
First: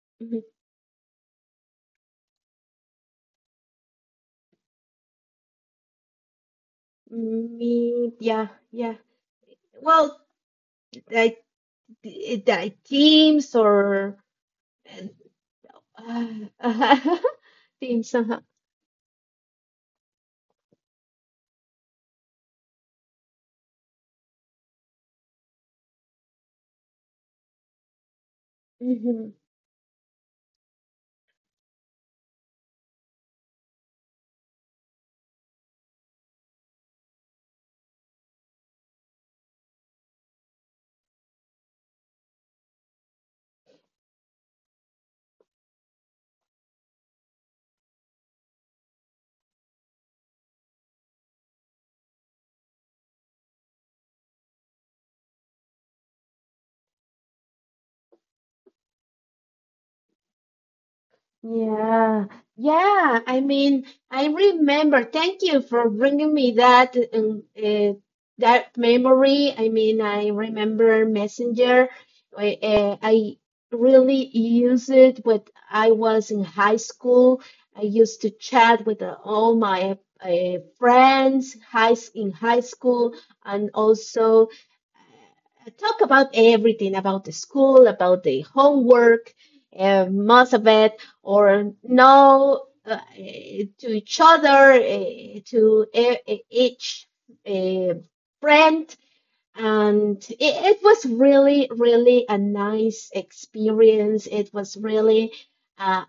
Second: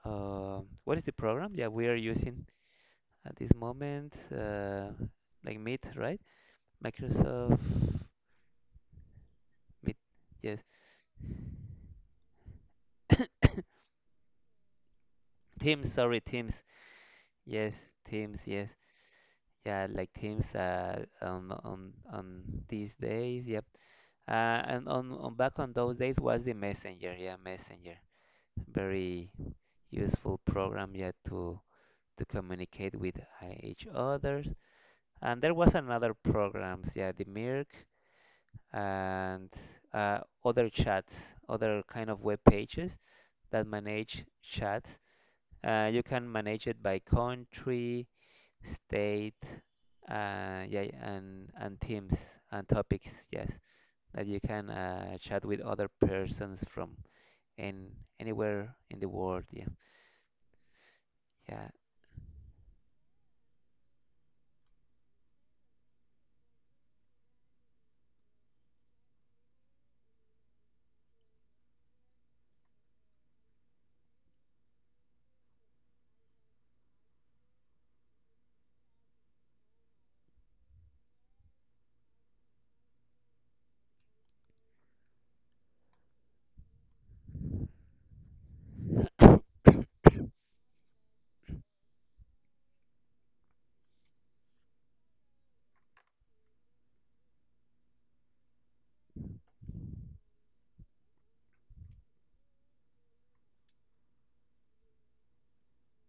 What is the program? Yeah, we are using at this moment, like Meet, right?
Mm-hmm.
Microsoft
Me, yeah, yeah.
Meet,
Well,
yes.
like, d- like teams or
Teams, sorry, Teams,
uh,
yes,
[laughs] teams,
Teams,
uh-huh.
yes. Yeah, like themes, on these days. Yep. And on back on those days was the Messenger. Yeah, Messenger. Very
Mm-hmm.
useful program. Yeah, to communicate with, each others. And there was another programs. Yeah, the Mirk, and, uh, other chats, other kind of web pages that manage chats. You can manage it by country state, yeah, and themes and topics. Yes, that you can chat with other persons from in anywhere in the world. Yeah, yeah,
Yeah, yeah. I mean, I remember. Thank you for bringing me that that memory. I mean, I remember Messenger. I really use it when I was in high school. I used to chat with all my in high school and also talk about everything about the school, about the homework, most of it, or no to each other, each uh, friend, and it was really, really a nice experience. It was really uh,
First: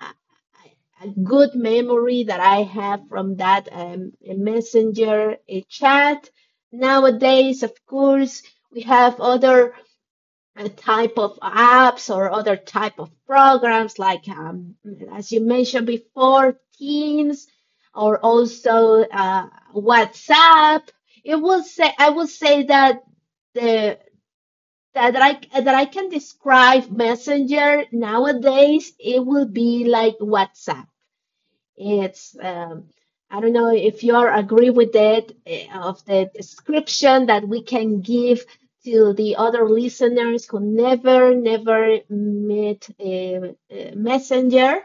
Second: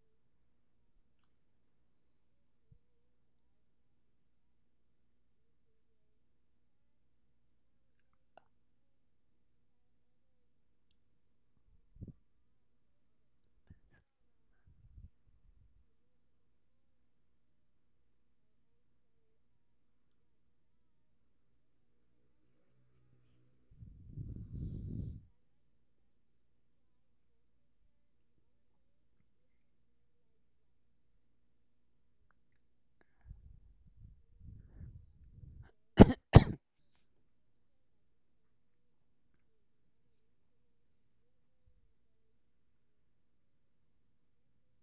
a good memory that I have from that messenger chat. Nowadays, of course, we have other type of apps or other type of programs like, as you mentioned before, Teams or also WhatsApp. It will say I will say that the that that I can describe Messenger nowadays, it will be like WhatsApp. It's I don't know if you are agree with that of the description that we can give to the other listeners who never met a Messenger.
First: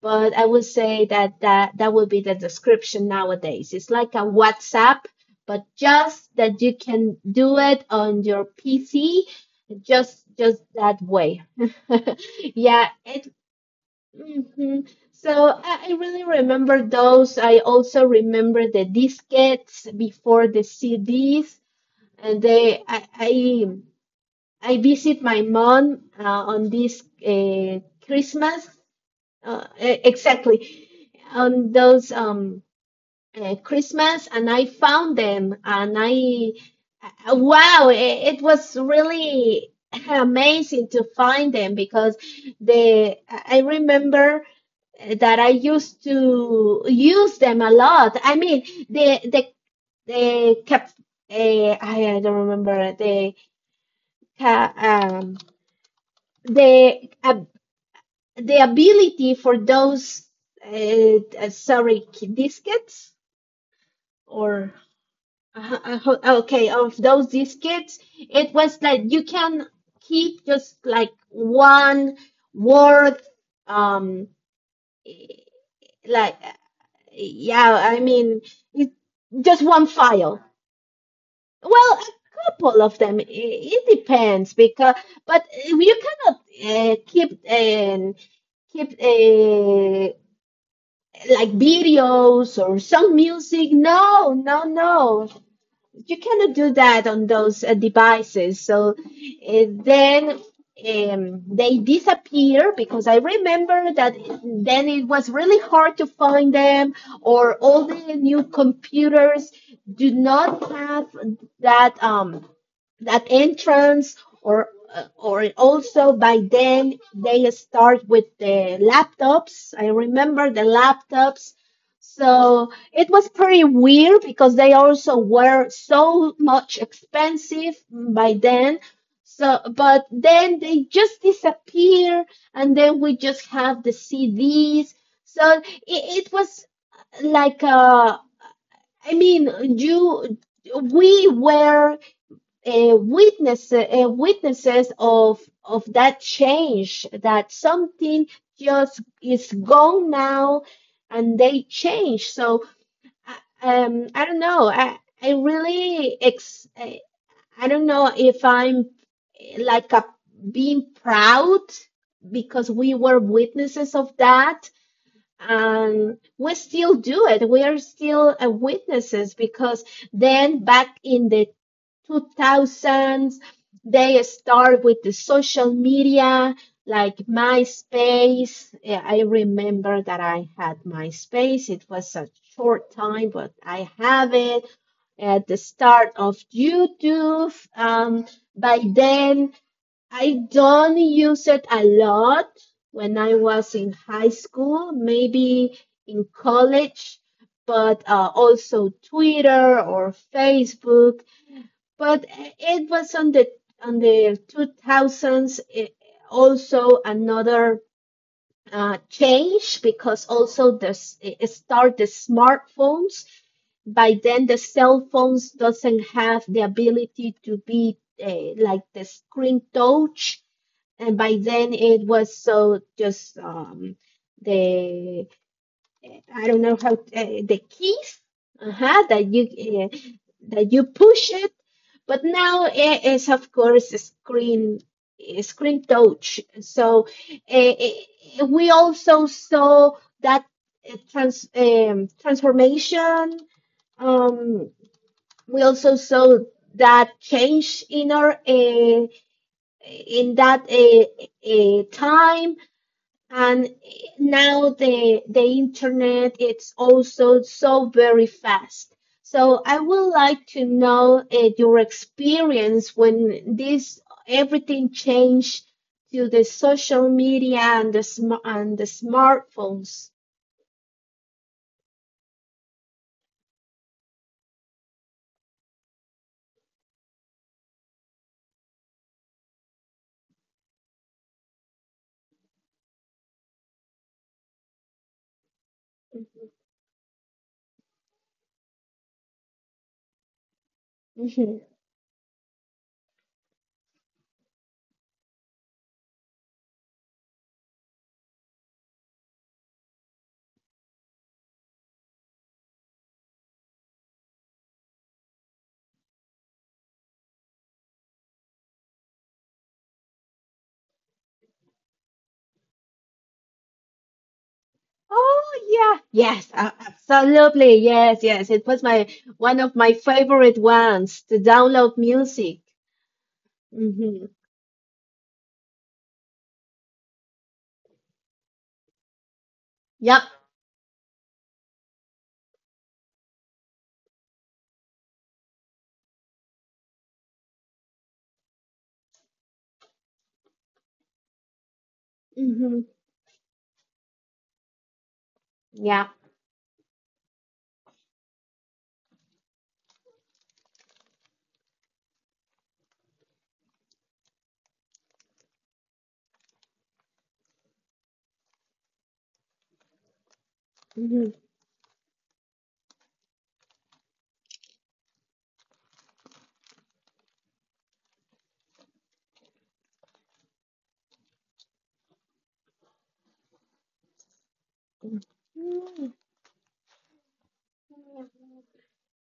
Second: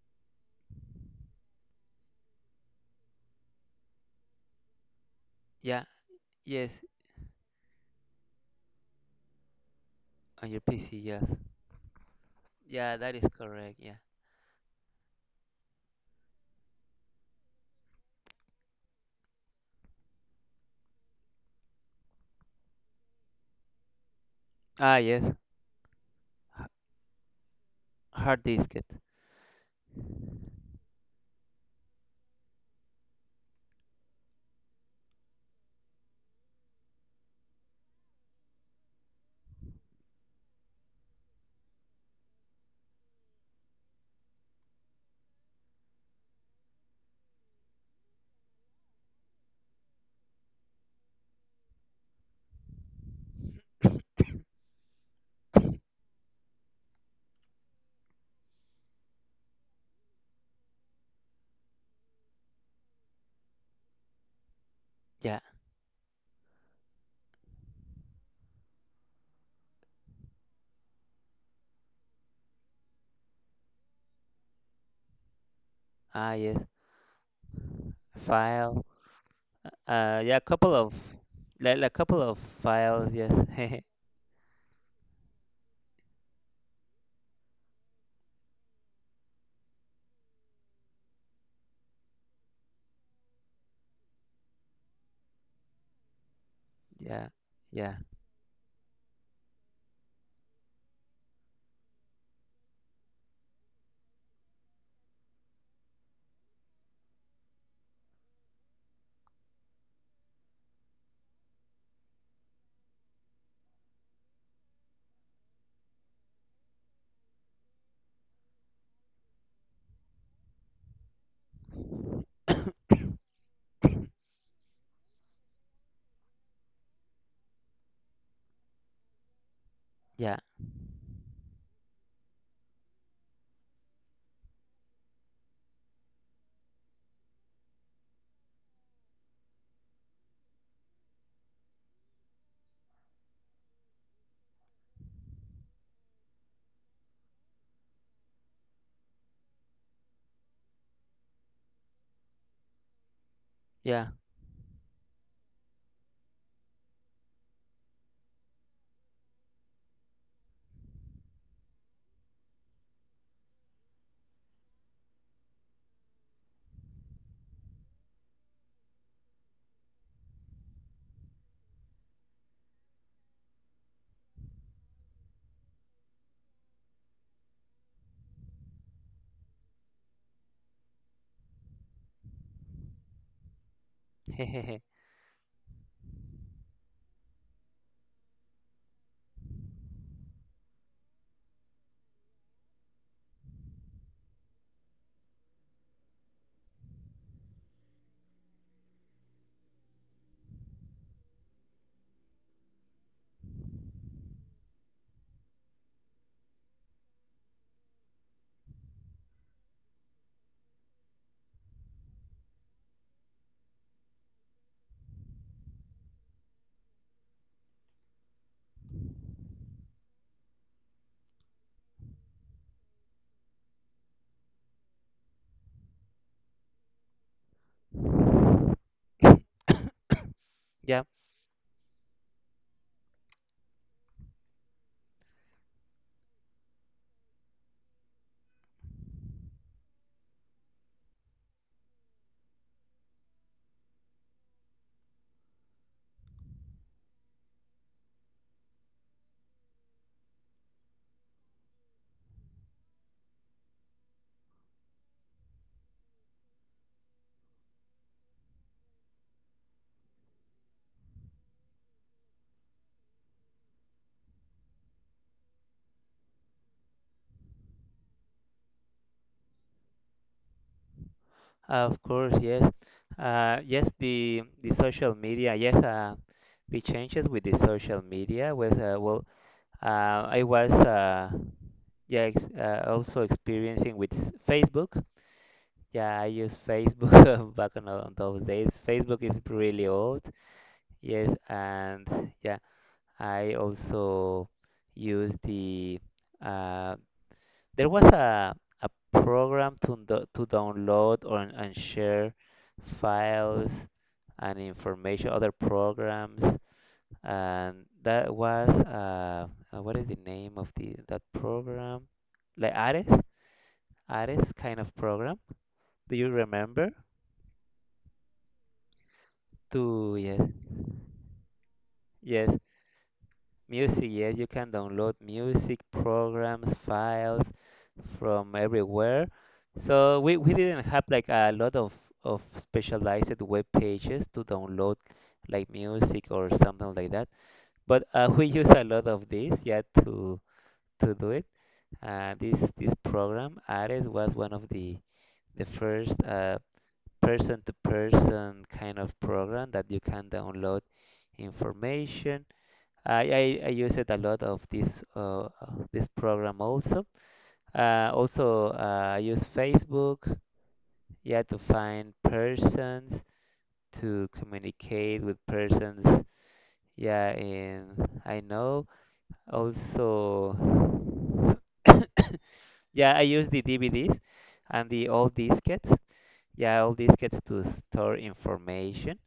But I would say that would be the description nowadays. It's like a WhatsApp, but
yeah.
just that
Yes,
you can do it on your PC, just
on your
just
PC.
that
Yes,
way. [laughs] Yeah,
yeah, that is
it.
correct. Yeah.
Mhm. So I really remember those. I also remember the diskettes before the CDs, and I
Ah,
visit
yes,
my mom
h-
on this
hard
Christmas,
disk. It.
exactly on those Christmas, and I found them, and I wow, it was really amazing to find them because they I remember that I used to use them a lot. I mean the cap I don't remember the ca- um the uh, the ability for those sorry, diskettes or
Yeah.
uh, uh, okay of those diskettes. It was like you can keep just like one word, um eh,
Ah,
like uh,
yes,
yeah i mean
file.
it, just one
Yeah,
file.
a couple of like a
Well,
couple of
a couple of
files.
them. it,
Yes. [laughs]
it depends, because but you cannot uh, keep and keep like videos or some music. No, no, no, you cannot do that on
Yeah.
those
Yeah.
devices. So then they disappear, because I remember that then it was really hard to find them, or all the new computers do not have that that entrance, or also by then they start with the laptops. I remember the laptops. So
[coughs]
it was pretty weird because they also were so much expensive by then. So, but
Yeah.
then they just disappear, and then we just have the CDs. So it was like I mean, you we were witnesses of that change, that something just is gone now and they change. So I,
Yeah.
I don't know. I don't know if I'm like a being proud because we were witnesses of that, and we still do it. We are still witnesses because then back in the 2000s. They start with the social media like MySpace. Yeah, I remember that I had MySpace. It was a short time, but I have
[laughs]
it
Yeah.
at the start of YouTube. By then, I don't use it a lot when I was in high school, maybe in college, but also Twitter or Facebook, but it was on the 2000s, also another change, because also this it start the smartphones. By then the cell phones doesn't have the ability to be like the screen touch, and by then it was so just the uh, I don't know how the keys,
[coughs]
uh-huh, that you
Yeah,
push it, but now it is of course a screen, a screen touch. So we also saw that transformation. Um, we also saw that change in our in that time, and now the internet it's also so very fast. So I would like to know your experience when this everything changed to the social media and and the smartphones.
of course, yes. Yes, the social media, yes, the changes with the social media was well, I was yeah ex also experiencing with Facebook. Yeah, I use Facebook [laughs] back on those days. Facebook is really old. Yes,
Mhm.
and yeah, I also use the uh, there was a program to to download or, and share files and information, other programs, and that was what is the name of the that program? Like Ares, Ares kind of program.
Oh yeah,
Do you
yes,
remember?
absolutely, yes, yes. It was my one of my
To yes,
favorite ones to download
yes.
music.
Music,
Mm-hmm.
yes, you can download music programs, files from everywhere. So
Yep.
we didn't have like a lot of specialized web pages to download like music or something like that. But we use a lot of this, yeah, to do it. Uh, this
Mm-hmm.
this program, Ares, was one of the
Yeah.
first person-to-person kind of program that you can download information. I use it a lot of this, uh, uh, this program also. Also, I use Facebook,
Mm-hmm.
yeah, to find persons, to communicate with persons, yeah, and I know. Also, [coughs] yeah, I use the DVDs and the old diskettes, yeah, old diskettes to store information.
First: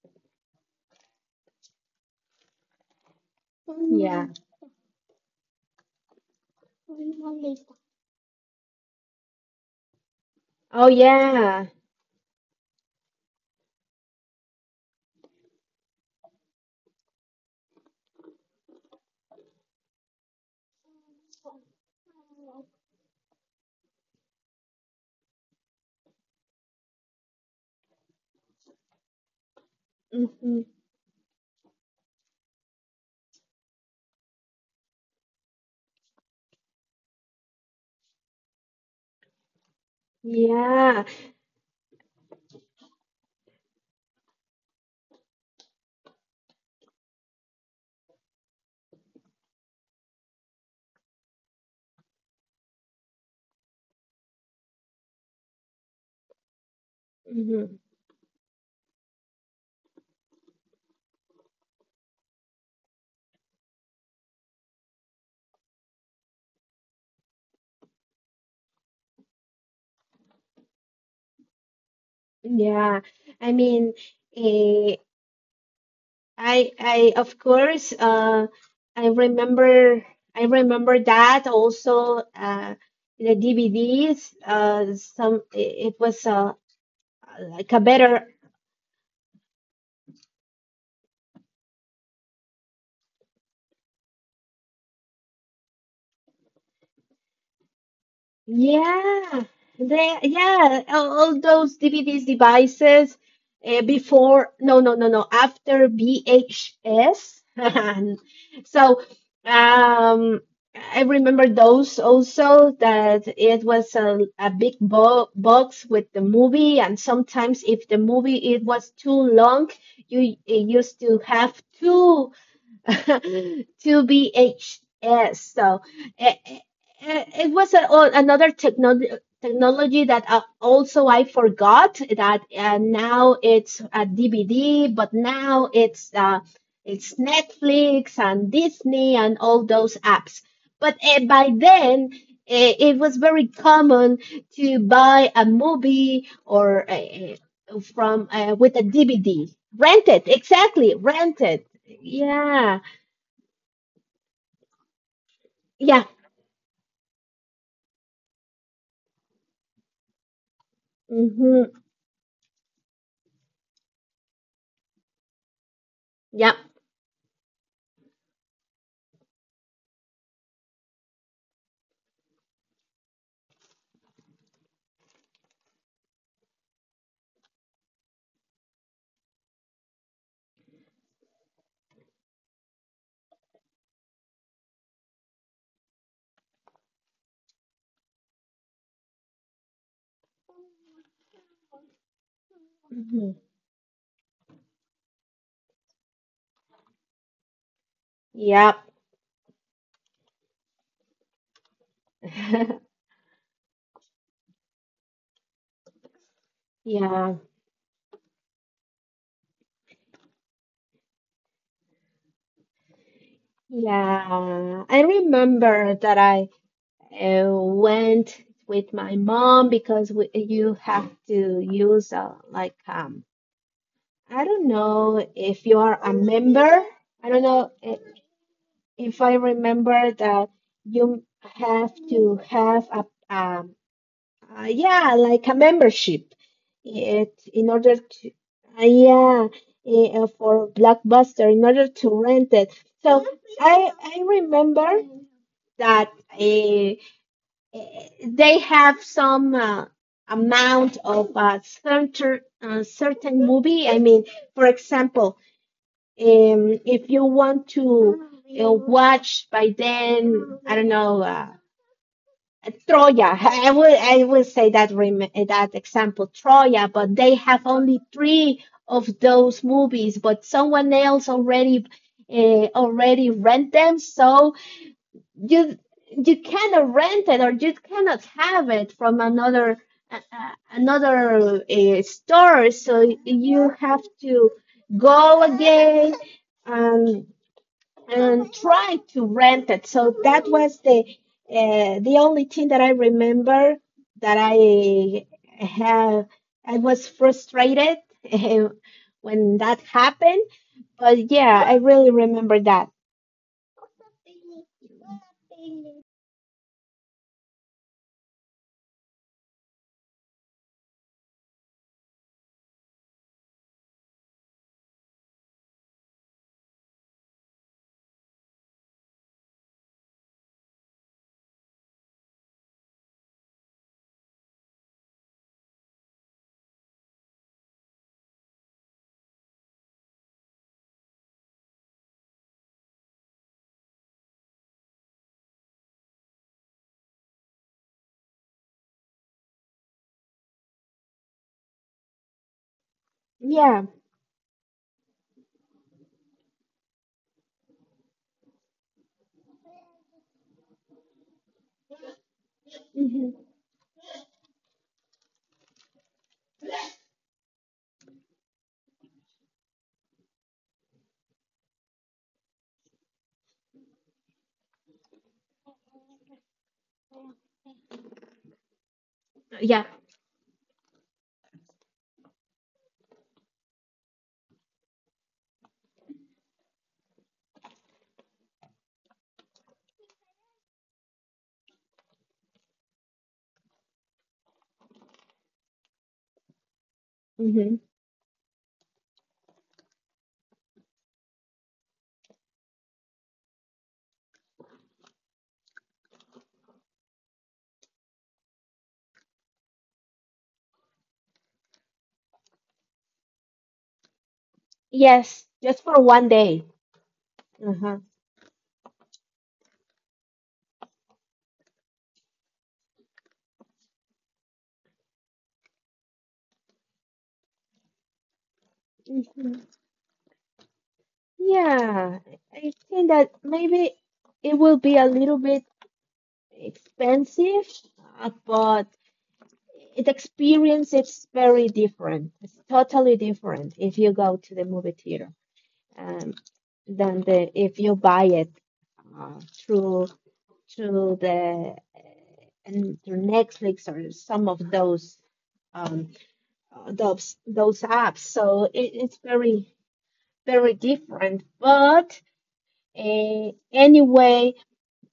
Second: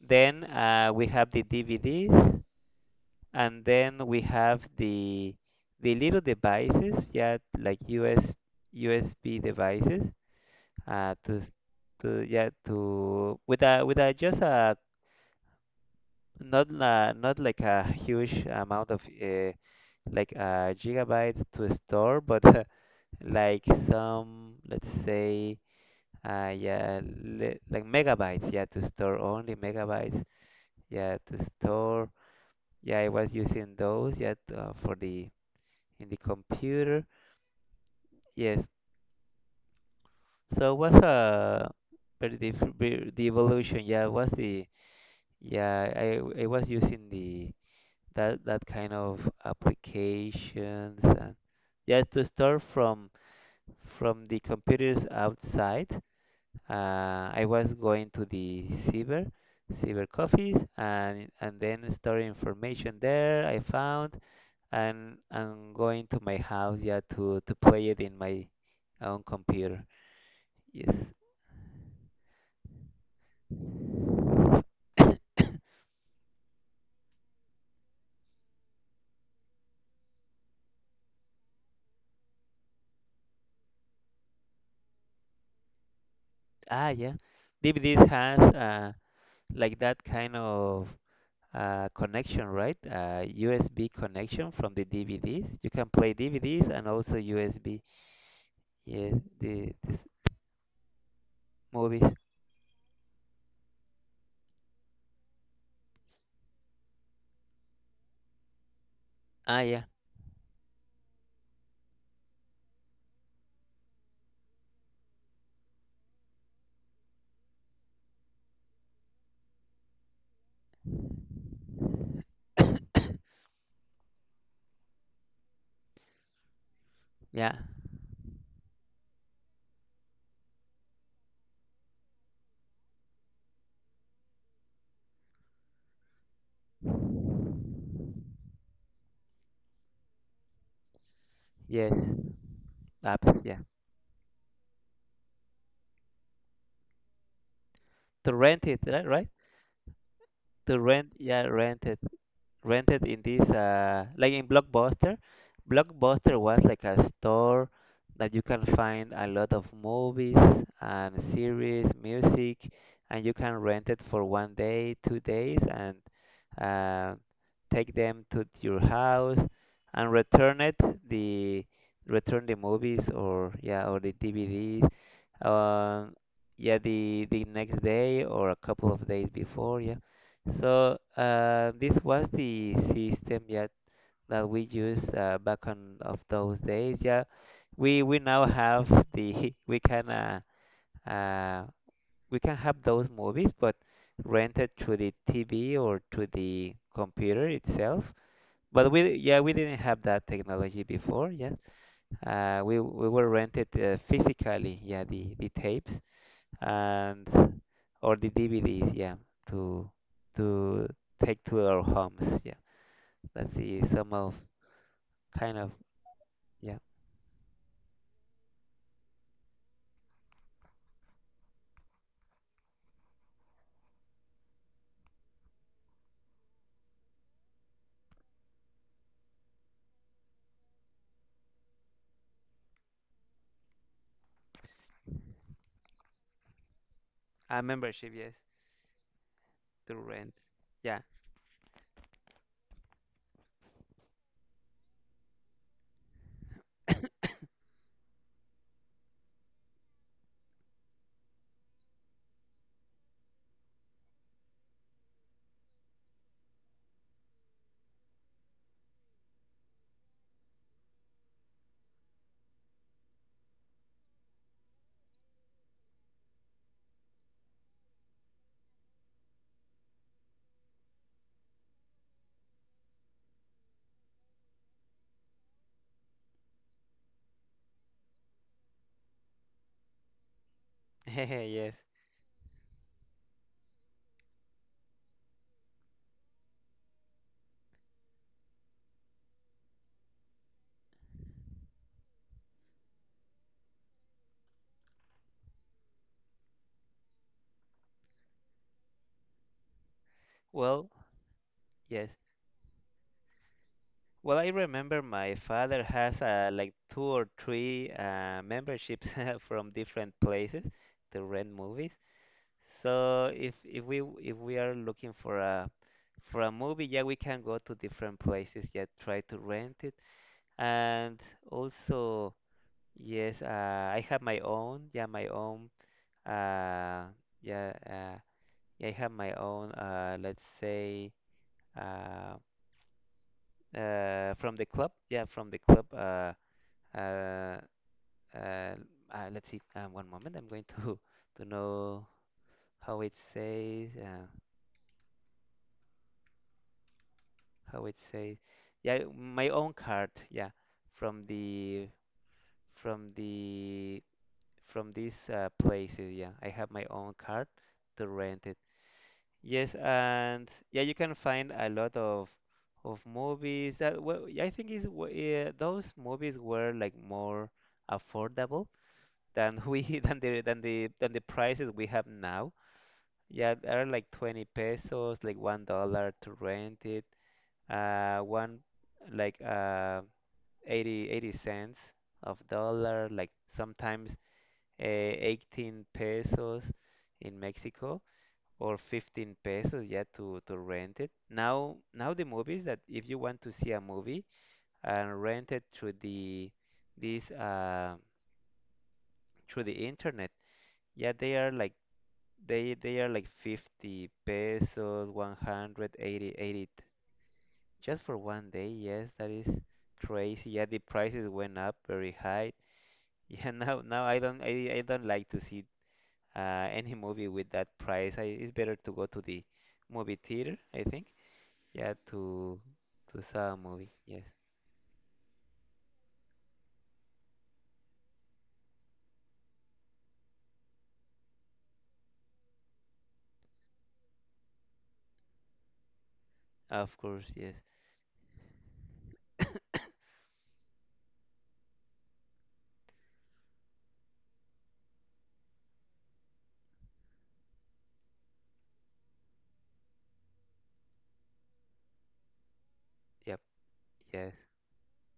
Then we have the DVDs. And then we
Yeah.
have the little devices, yeah, like US USB devices,
Oh,
to
yeah.
to yeah to with a just a not like a huge amount of gigabytes to store, but [laughs] like some let's say yeah like megabytes, yeah, to store only megabytes,
Hmm.
yeah, to store. Yeah, I was using those, yeah, for the in the computer. Yes. So it was
Yeah.
a the evolution. Yeah, it was the yeah I was using the that kind of applications and yeah to store from the computers outside. I
Hmm.
was going to the cyber coffees and then store information there. I found and going to my house yeah to play it in my own computer. Yes.
Yeah. I mean,
[coughs]
eh, I, of course, I remember, I remember that also, the DVDs, some, it was,
Ah, yeah.
like a
Maybe this
better.
has like that kind of connection, right? USB connection from the DVDs. You can play DVDs and also USB. Yes,
Yeah,
the this
yeah, all those
movies.
DVD devices before, no, no, no, no, after VHS. [laughs] And so
Ah, yeah,
um, I remember those also, that it was a big bo box with the movie, and sometimes if the movie it was too long, you, you used to have two. [laughs] To bhs. So it, it
yeah,
was a, oh, another technology, that also I forgot that now it's a DVD, but now it's Netflix and Disney and all those apps. But by
yes,
then it was
apps.
very
Yeah,
common to buy a movie or from
to rent
with a
it, right? Right?
DVD, rent it
To
exactly,
rent,
rent
yeah,
it.
rent it.
Yeah,
Rented in this like in Blockbuster.
yeah.
Blockbuster was like a store that you can find a lot of movies and
Hmm.
series, music, and you can rent it for 1 day, 2 days, and
Yep.
uh, take them to your house and return it the return the movies or yeah or the DVDs, um yeah, the next day or a couple of days before. Yeah, so this was the system, yeah, that we used back on of those days. Yeah, we now have the [laughs] uh, we can have those
Hmm.
movies, but rented to the TV or to the computer itself.
Yep.
But we yeah we didn't have that technology before. Yeah,
[laughs]
we were rented physically. Yeah, the tapes
Yeah.
and or the DVDs, yeah, to to take to our homes. Yeah, that's the some of
Yeah. I
kind of
remember that I
yeah
went with my mom because you have to use like I don't know if you are a member. I don't know I- If I remember that you have to have a um yeah, like a membership. It
a
in order
membership,
to
yes,
yeah
to
eh,
rent.
for
Yeah,
Blockbuster in order to rent it. So I remember that they have some amount of a certain movie. I mean, for example, if you want to watch, by then, I don't know, Troya. I will say that that example Troya, but they have only three of those movies, but someone else already already rent them, so you you cannot rent it, or you cannot have it from another another
[laughs] yes.
store, so you have to go again. Um, and try to rent it. So that was the only thing that I remember that I have. I was frustrated [laughs] uh, when that happened,
Well,
but yeah, I really
yes.
remember that.
Well, I remember my father has like two or three memberships [laughs] from different places to rent movies. So if we are looking for a movie, yeah, we can go to different places, yeah, try to rent it. And also, yes, I have my own, yeah, my own, uh, yeah, uh, yeah, I have my own, let's say, uh, from the club, yeah, from the club. Uh, uh, let's see, one moment, I'm going to [laughs] to know how it
Yeah,
says, uh, how it says, yeah, my own card, yeah, from the from
hmm,
the from these places. Yeah, I have my own card to rent it. Yes, and yeah, you can find a lot of movies that well, yeah, I think is yeah, those movies were like more affordable than
yeah,
we [laughs] than the than the than the prices we have now. Yeah, they are like 20 pesos, like $1 to rent it. One like 80 80 cents of dollar. Like sometimes eh, 18 pesos in
hmm,
Mexico or 15 pesos, yeah, to rent it. Now, now the movies that if you want to see a movie and rent it through the this through the internet, yeah, they are like 50 pesos,
yes, just for one
180, 80
day.
eighty
Uh-huh.
just for 1 day. Yes, that is crazy. Yeah, the prices went up very high. [laughs] Yeah, now now I don't I don't like to see any movie with that price. I, it's better to go to the
Hmm.
movie theater, I think. Yeah,
Yeah, I think
to
that
saw a movie.
maybe
Yes,
it will be a little bit expensive, but It experience is very different. It's totally different if you go to the movie theater um,
of
than
course.
the
Yes.
if you buy it uh, through through the and through Netflix or some of um, those apps. So it's very very different. But
Yep. Yes.
anyway,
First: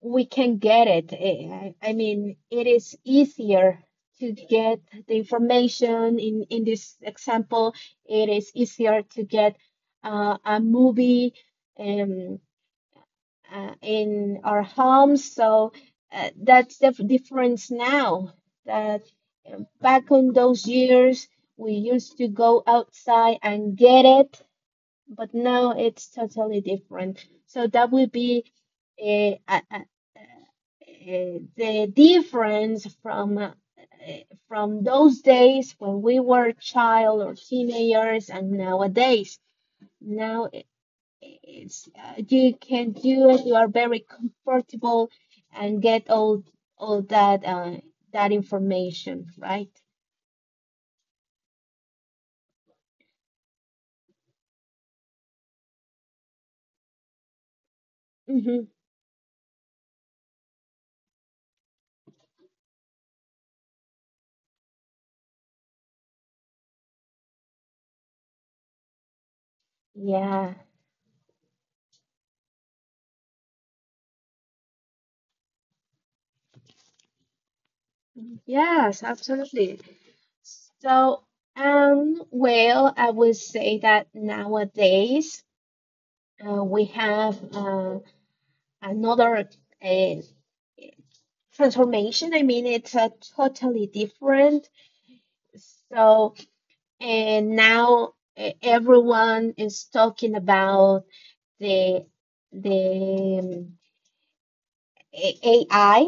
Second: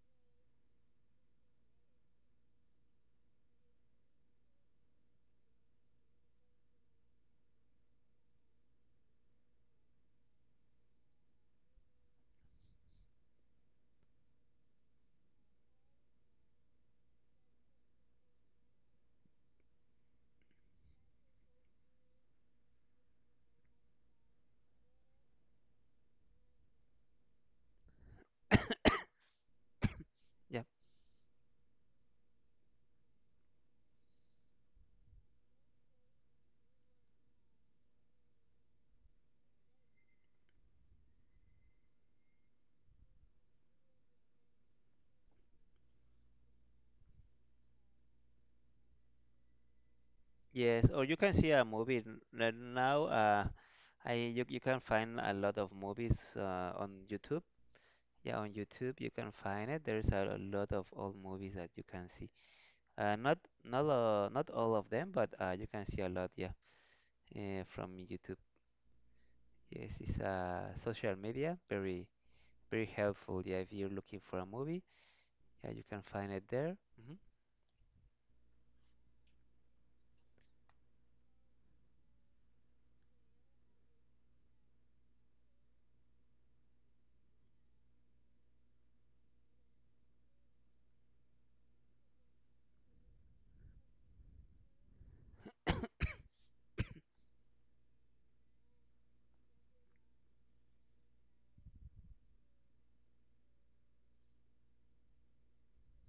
we can get it. I mean, it is easier to get the information. In this example, it is easier to get a movie um, in our homes. So that's the difference now. That back on those years, we used to go outside and get it, but now it's totally different. So that would be a
Yep.
the difference from from those days when we were child or teenagers, and nowadays. Now it's you can do it. You are very comfortable and get all that that information, right?
Yes. Or you can see a movie now. I you you can find a lot of movies on YouTube. Yeah, on
Hmm.
YouTube you can find it. There's a lot of old movies that you can see. Uh, not not all of them, but you can see a lot. Yeah, from YouTube. Yes, it's
Yeah.
social media, very very helpful. Yeah, if you're looking for a movie, yeah, you can find it there. Hmm.
Yes, absolutely. So, well, I would say that nowadays we have. Another uh, transformation. I mean, it's a totally different. So, and now everyone is talking about the the um, AI.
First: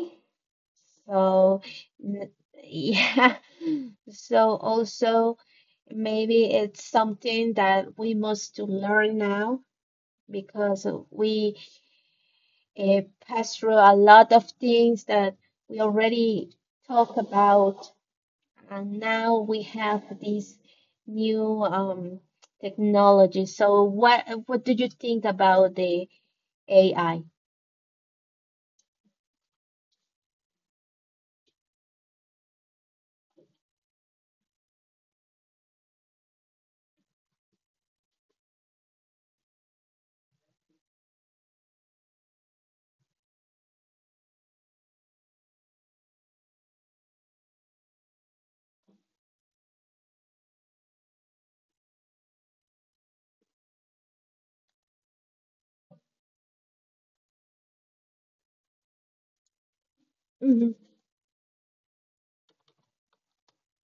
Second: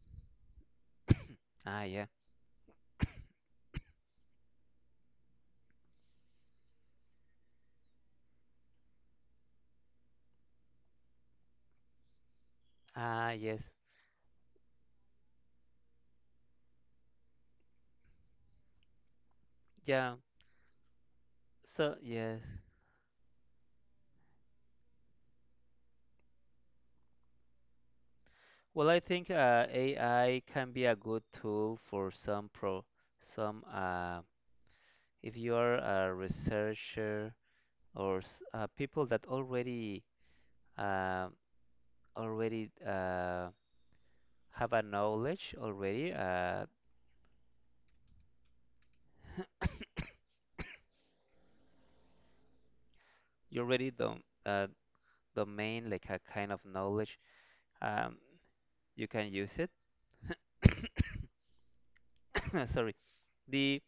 So,
Ah, yeah.
n- yeah. [laughs] So also maybe it's something that we must to learn now because we It
Ah, yes.
passed through a lot of things that we already talked about, and now we
Yeah.
have these new
So, yes.
technologies. So, what do you think about the AI?
Well, I think AI can be a good tool for some some uh, if you are a researcher or people that already uh, already uh, have a knowledge already. You already domain like a kind of knowledge. Um, you can use it.
Hmm.
[coughs] [coughs] Sorry. The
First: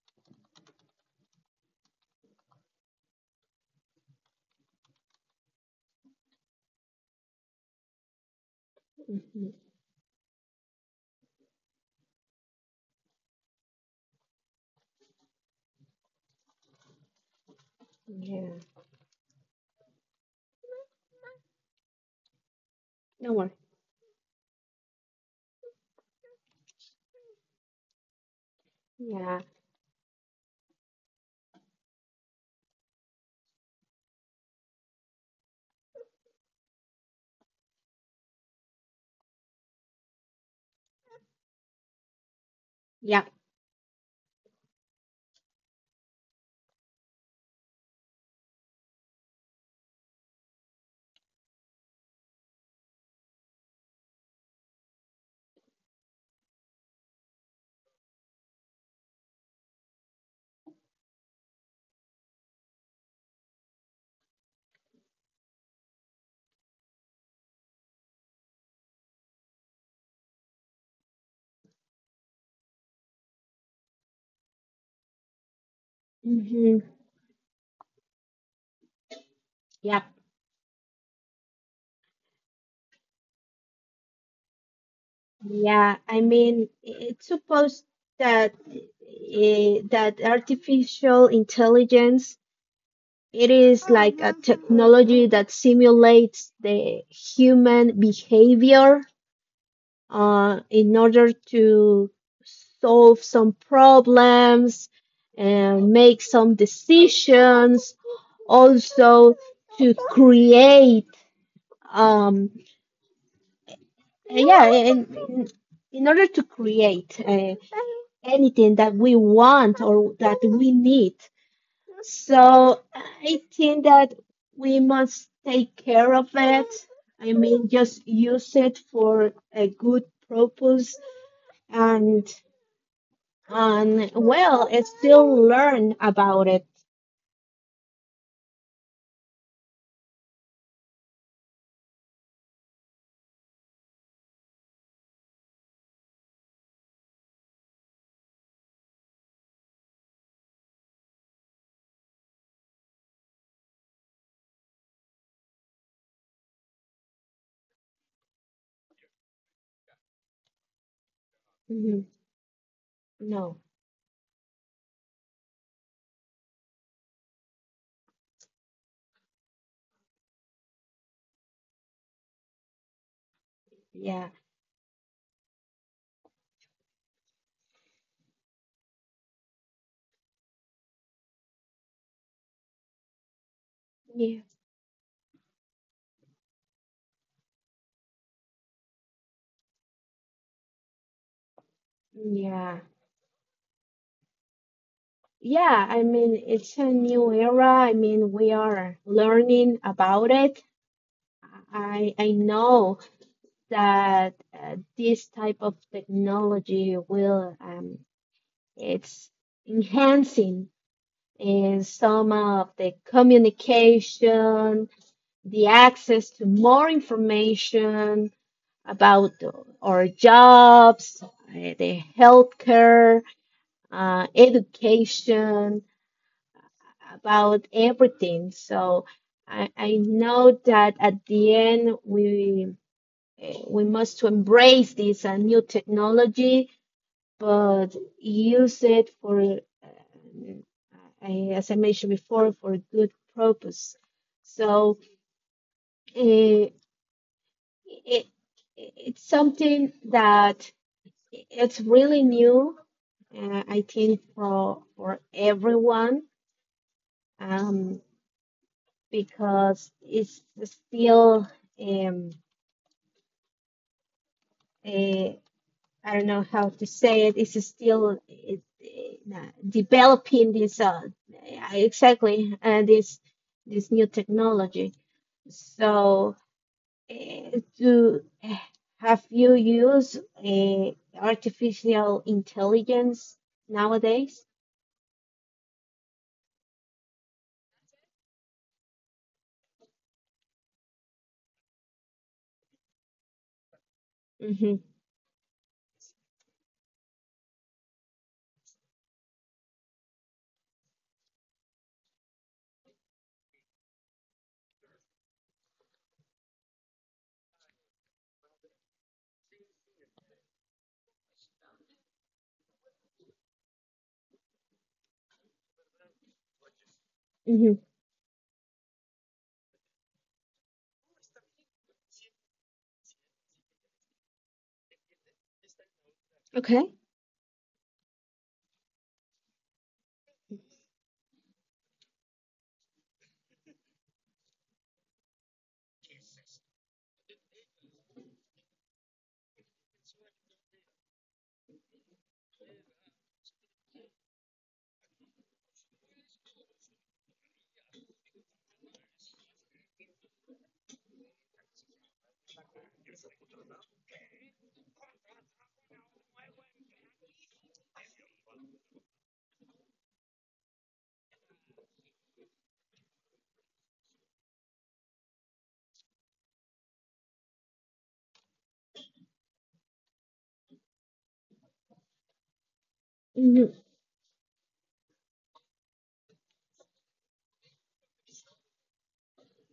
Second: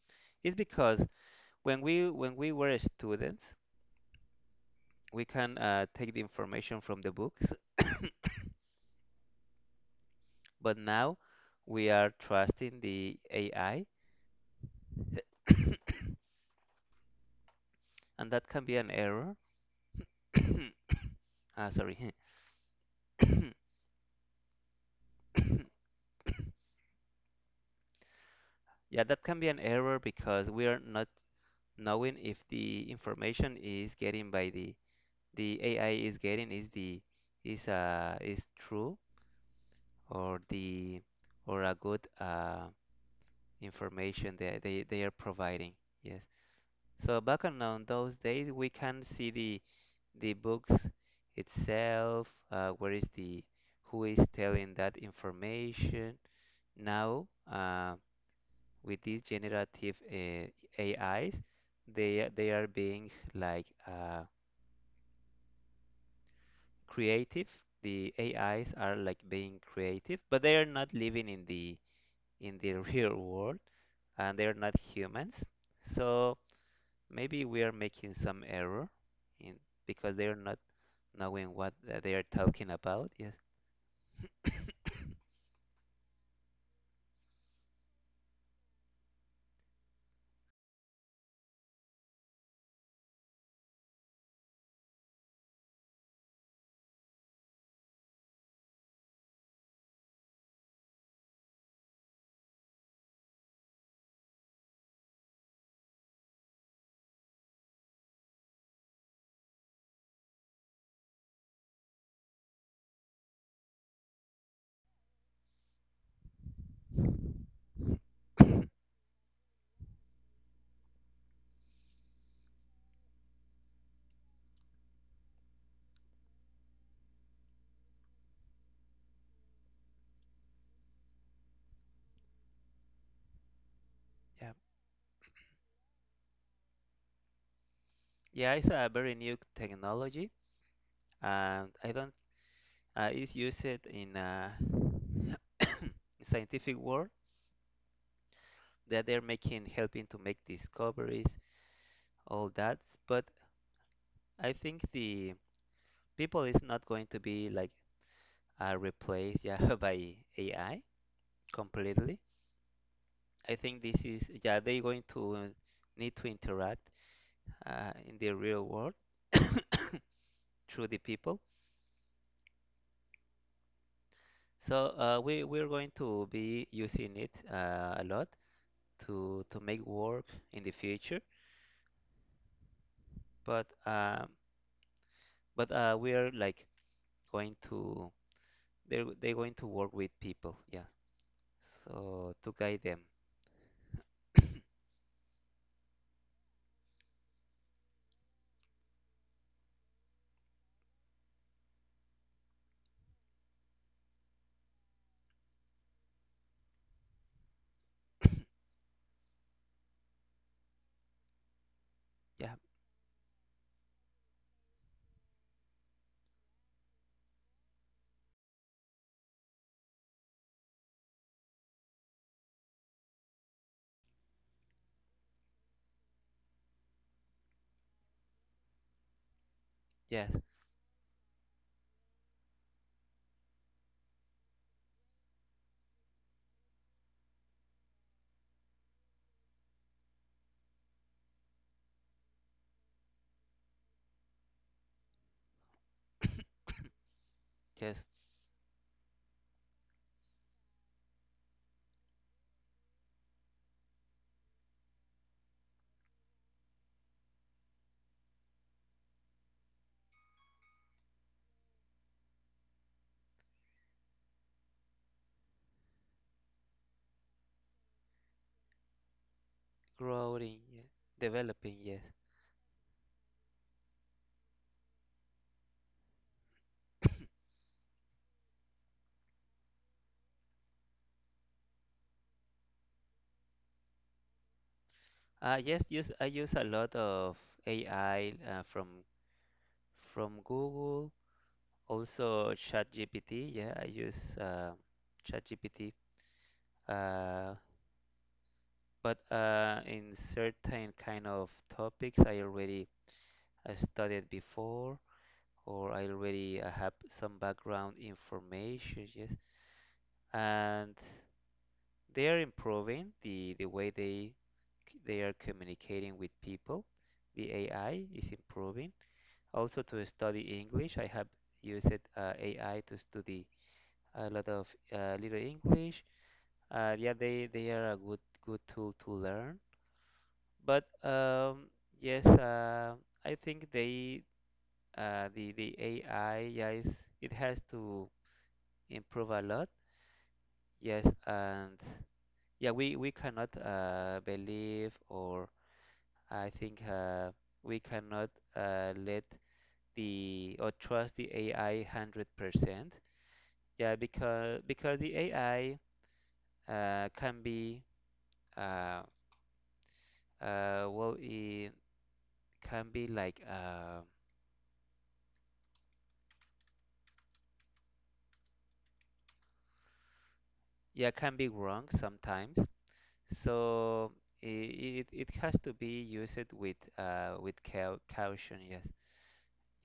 it's because when we were students, we can take the information from the books, [coughs] but now we are trusting the AI, and
Yeah,
that can be an error. [coughs] Ah, sorry.
no worry.
[coughs] Yeah, that can
Yeah,
be an error because we are not knowing if the information is getting by the AI is getting is the is true or the or a good
yeah,
information that they are providing. Yes. So back on those days, we can see the books itself. Where is the who is telling that information? Now, with these generative AIs, they are being like creative. The AIs are like being creative, but they are not living in the [laughs] real world, and they are not humans. So
hmm,
maybe we are making some error in
yeah,
because they are not knowing what they are talking about. Yes. [coughs]
yeah. I mean, it's supposed that that artificial intelligence It is like a technology that simulates the human behavior in order to solve some problems and make some decisions, also to create. Um, yeah, and in order to create anything that we want or that we need. So I think that we must take care of it. I mean, just use it for a good purpose, and and
Yeah.
well, I still learn about it.
Yeah, it's a very new technology, and I don't. It's used in a scientific world that they're making, helping to make discoveries, all that. But I think the people is not going to be like replaced, yeah, [laughs] by AI
Mhm.
completely. I
No,
think this is, yeah, they're going to need to interact in the real world [coughs] through the people.
yeah,
So we're going to be using it a lot to make work in the future. But um,
yeah,
but we are like going to they're going to work with people, yeah. So to guide
yeah,
them,
yeah. I mean, it's a new era. I mean, we are learning about it. I know that this type of technology will It's enhancing in some
yeah,
of the communication, the access to more information about our jobs, the healthcare, education, about everything. So I
yes,
know that at the end we must to embrace this new technology, but use it for, as I mentioned before, for a good purpose. So eh,
yes,
it, it's something that it's really new, I think, for everyone, um, because it's still um, uh, I don't know how to say it. It's still
growing,
developing
yeah.
this
Developing,
yeah,
yes.
exactly this this new technology. So, do have you used artificial intelligence nowadays?
Yes, use I use a lot of AI from Google. Also ChatGPT, yeah, I use
Mm-hmm.
ChatGPT. Uh, but in certain kind of topics, I already studied before, or I already have some background information. Yes, and they are improving the way they they are communicating with people. The
Mm-hmm.
AI is improving. Also, to study English, I have used AI to study a lot of little English.
Okay.
Yeah, they are a good good tool to learn. But yes, I think they the AI yeah is it has to improve a lot. Yes, and yeah, we cannot believe or I think we cannot let the or trust the AI 100%. Yeah, because the AI can be uh, well. I can be like yeah can be wrong sometimes
Mm-hmm.
so it, it has to be used with caution, yes,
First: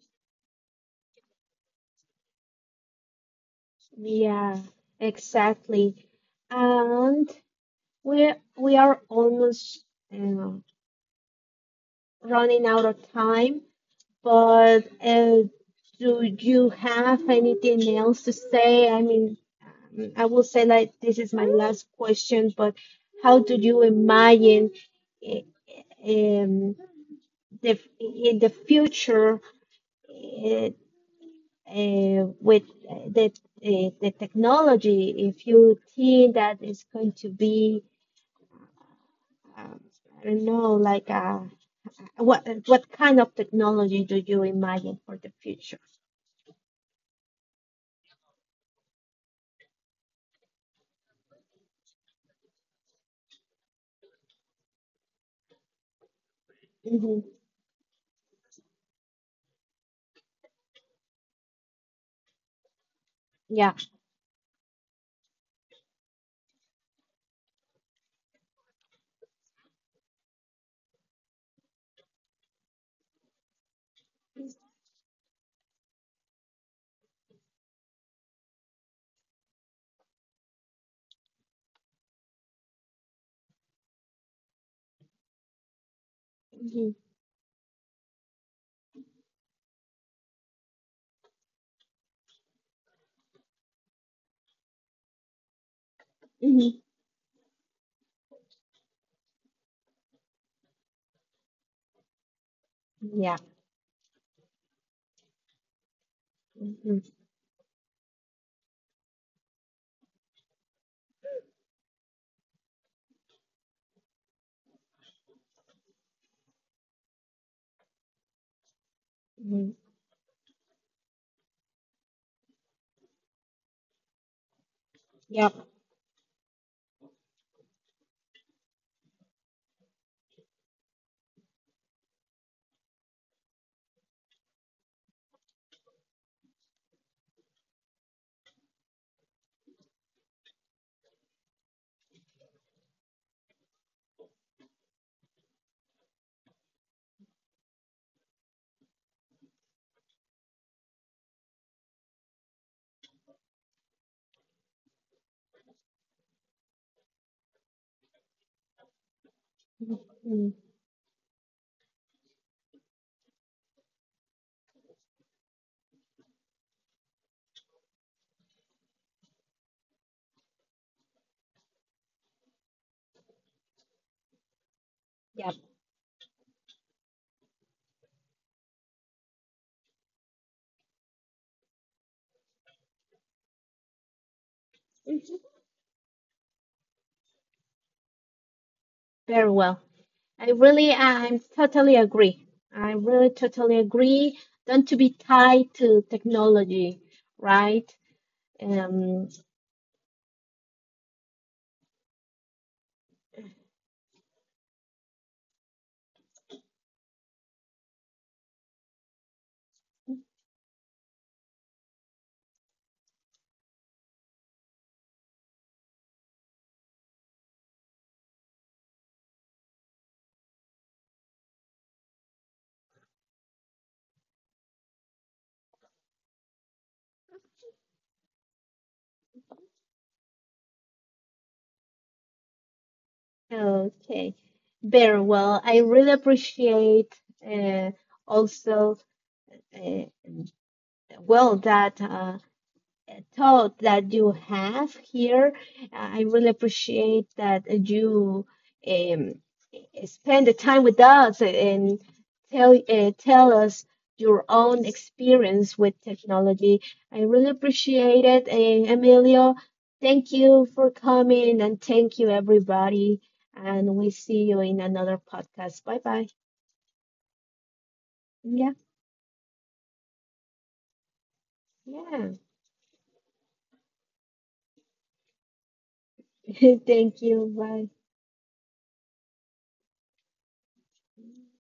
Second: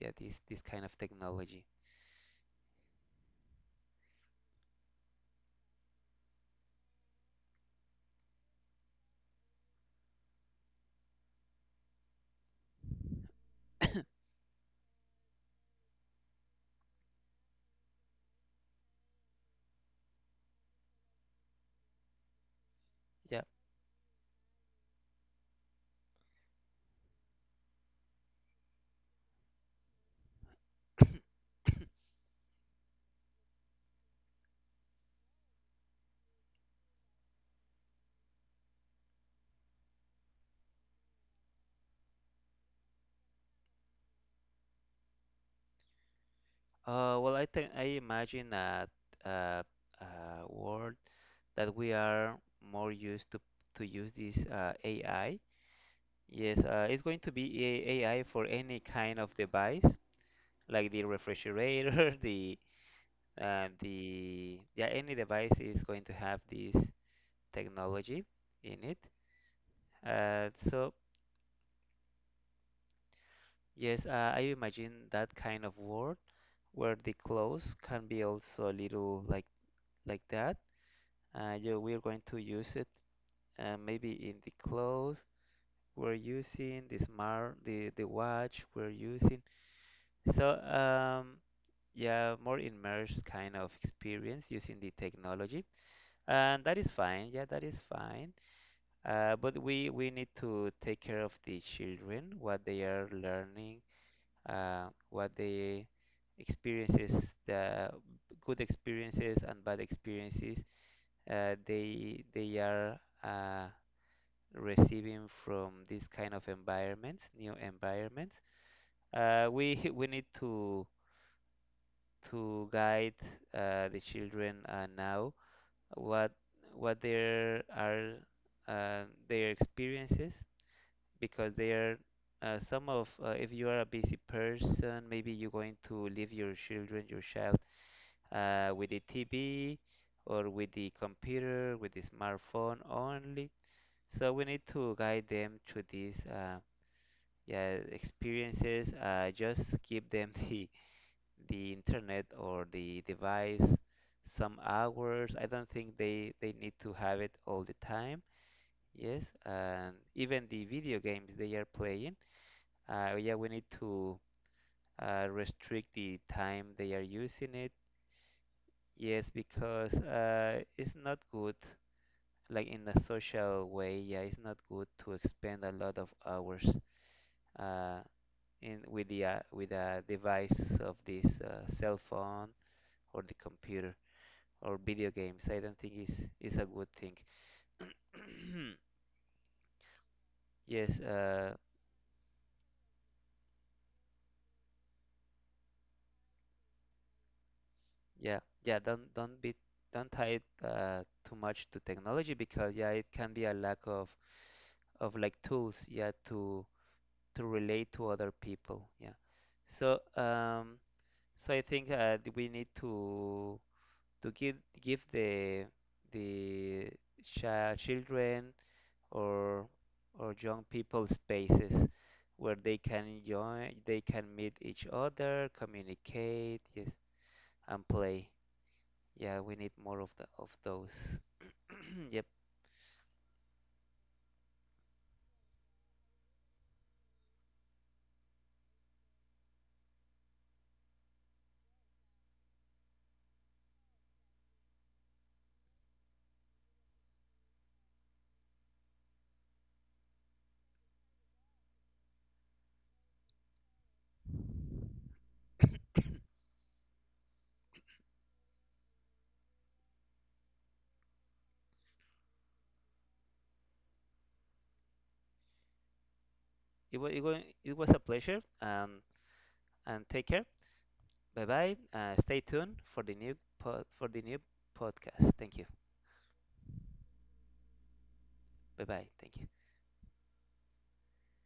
yeah, this kind of technology,
Yeah, exactly. And we are almost uh, running out of time. But do you have anything else to say? I mean, I will say like this is my last question, but how
yeah.
do you imagine eh, um, the in the future uh,
[coughs]
with uh, the the technology? If you think that it's going to be, um, I don't know, like what kind of technology do you imagine for the future?
Uh, well, I think I imagine a, a world that we are more used to use this AI, yes, it's going
Hmm.
to be AI for any kind of device like the refrigerator [laughs] the and the yeah any device is going to have this technology in it, so yes, I imagine that kind of world where the clothes can be also a little like that, yeah, we're going to use it, maybe in the clothes we're using
Hmm.
the smart the watch we're using. so um yeah more immersed kind of experience using the technology, and that
Hmm.
is fine, yeah, that is fine. But we need to take care of the children, what they are
Yeah.
learning, uh, what they
Hmm.
experiences, the good experiences and bad experiences they are uh, receiving from this kind of environments, new environments.
Hmm.
We [laughs] we need to guide the children now
Yep.
what what there are uh, their experiences because there some of if you are a busy person maybe you're going to leave your children your child with the TV or with the computer with the smartphone only, so we need to guide them to these yeah experiences, just give them [laughs] the internet or the device some hours. I don't think they need to have it all the time. Yes, and
Hmm.
even the video games they are playing, yeah, we need to restrict the time they are using it. Yes, because it's not good, like in a social way. Yeah, it's not good to
Yep.
expend a lot of hours uh, in with the with a device of this cell phone or the computer or video
Hmm.
games. I don't think is a good thing. [clears throat]
Very well. I really,
Yes,
I'm totally agree. I really totally agree. Don't to be tied to technology, right?
yeah, yeah.
Um,
Don't be don't tie it too much to technology because yeah, it can be a lack of like tools, yeah, to relate to other people, yeah. So so I think we need to give give the children or or young people spaces where they can join, they can meet each other, communicate, yes, and play. Yeah, we need more of the of those. [clears throat] Yep.
okay. Very well. I really appreciate uh, also uh, well that. Thought that you have here. I really appreciate that you um, spend the time with us and tell us your own experience with technology. I really appreciate it, Emilio. Thank you for coming, and thank you everybody. And we see you in another podcast. Bye bye.
It was it was a pleasure.
Yeah,
And take care. Bye bye.
yeah.
Stay tuned for the new pod, for the new podcast. Thank you.
[laughs] Thank you. Bye.
Bye bye. Thank you.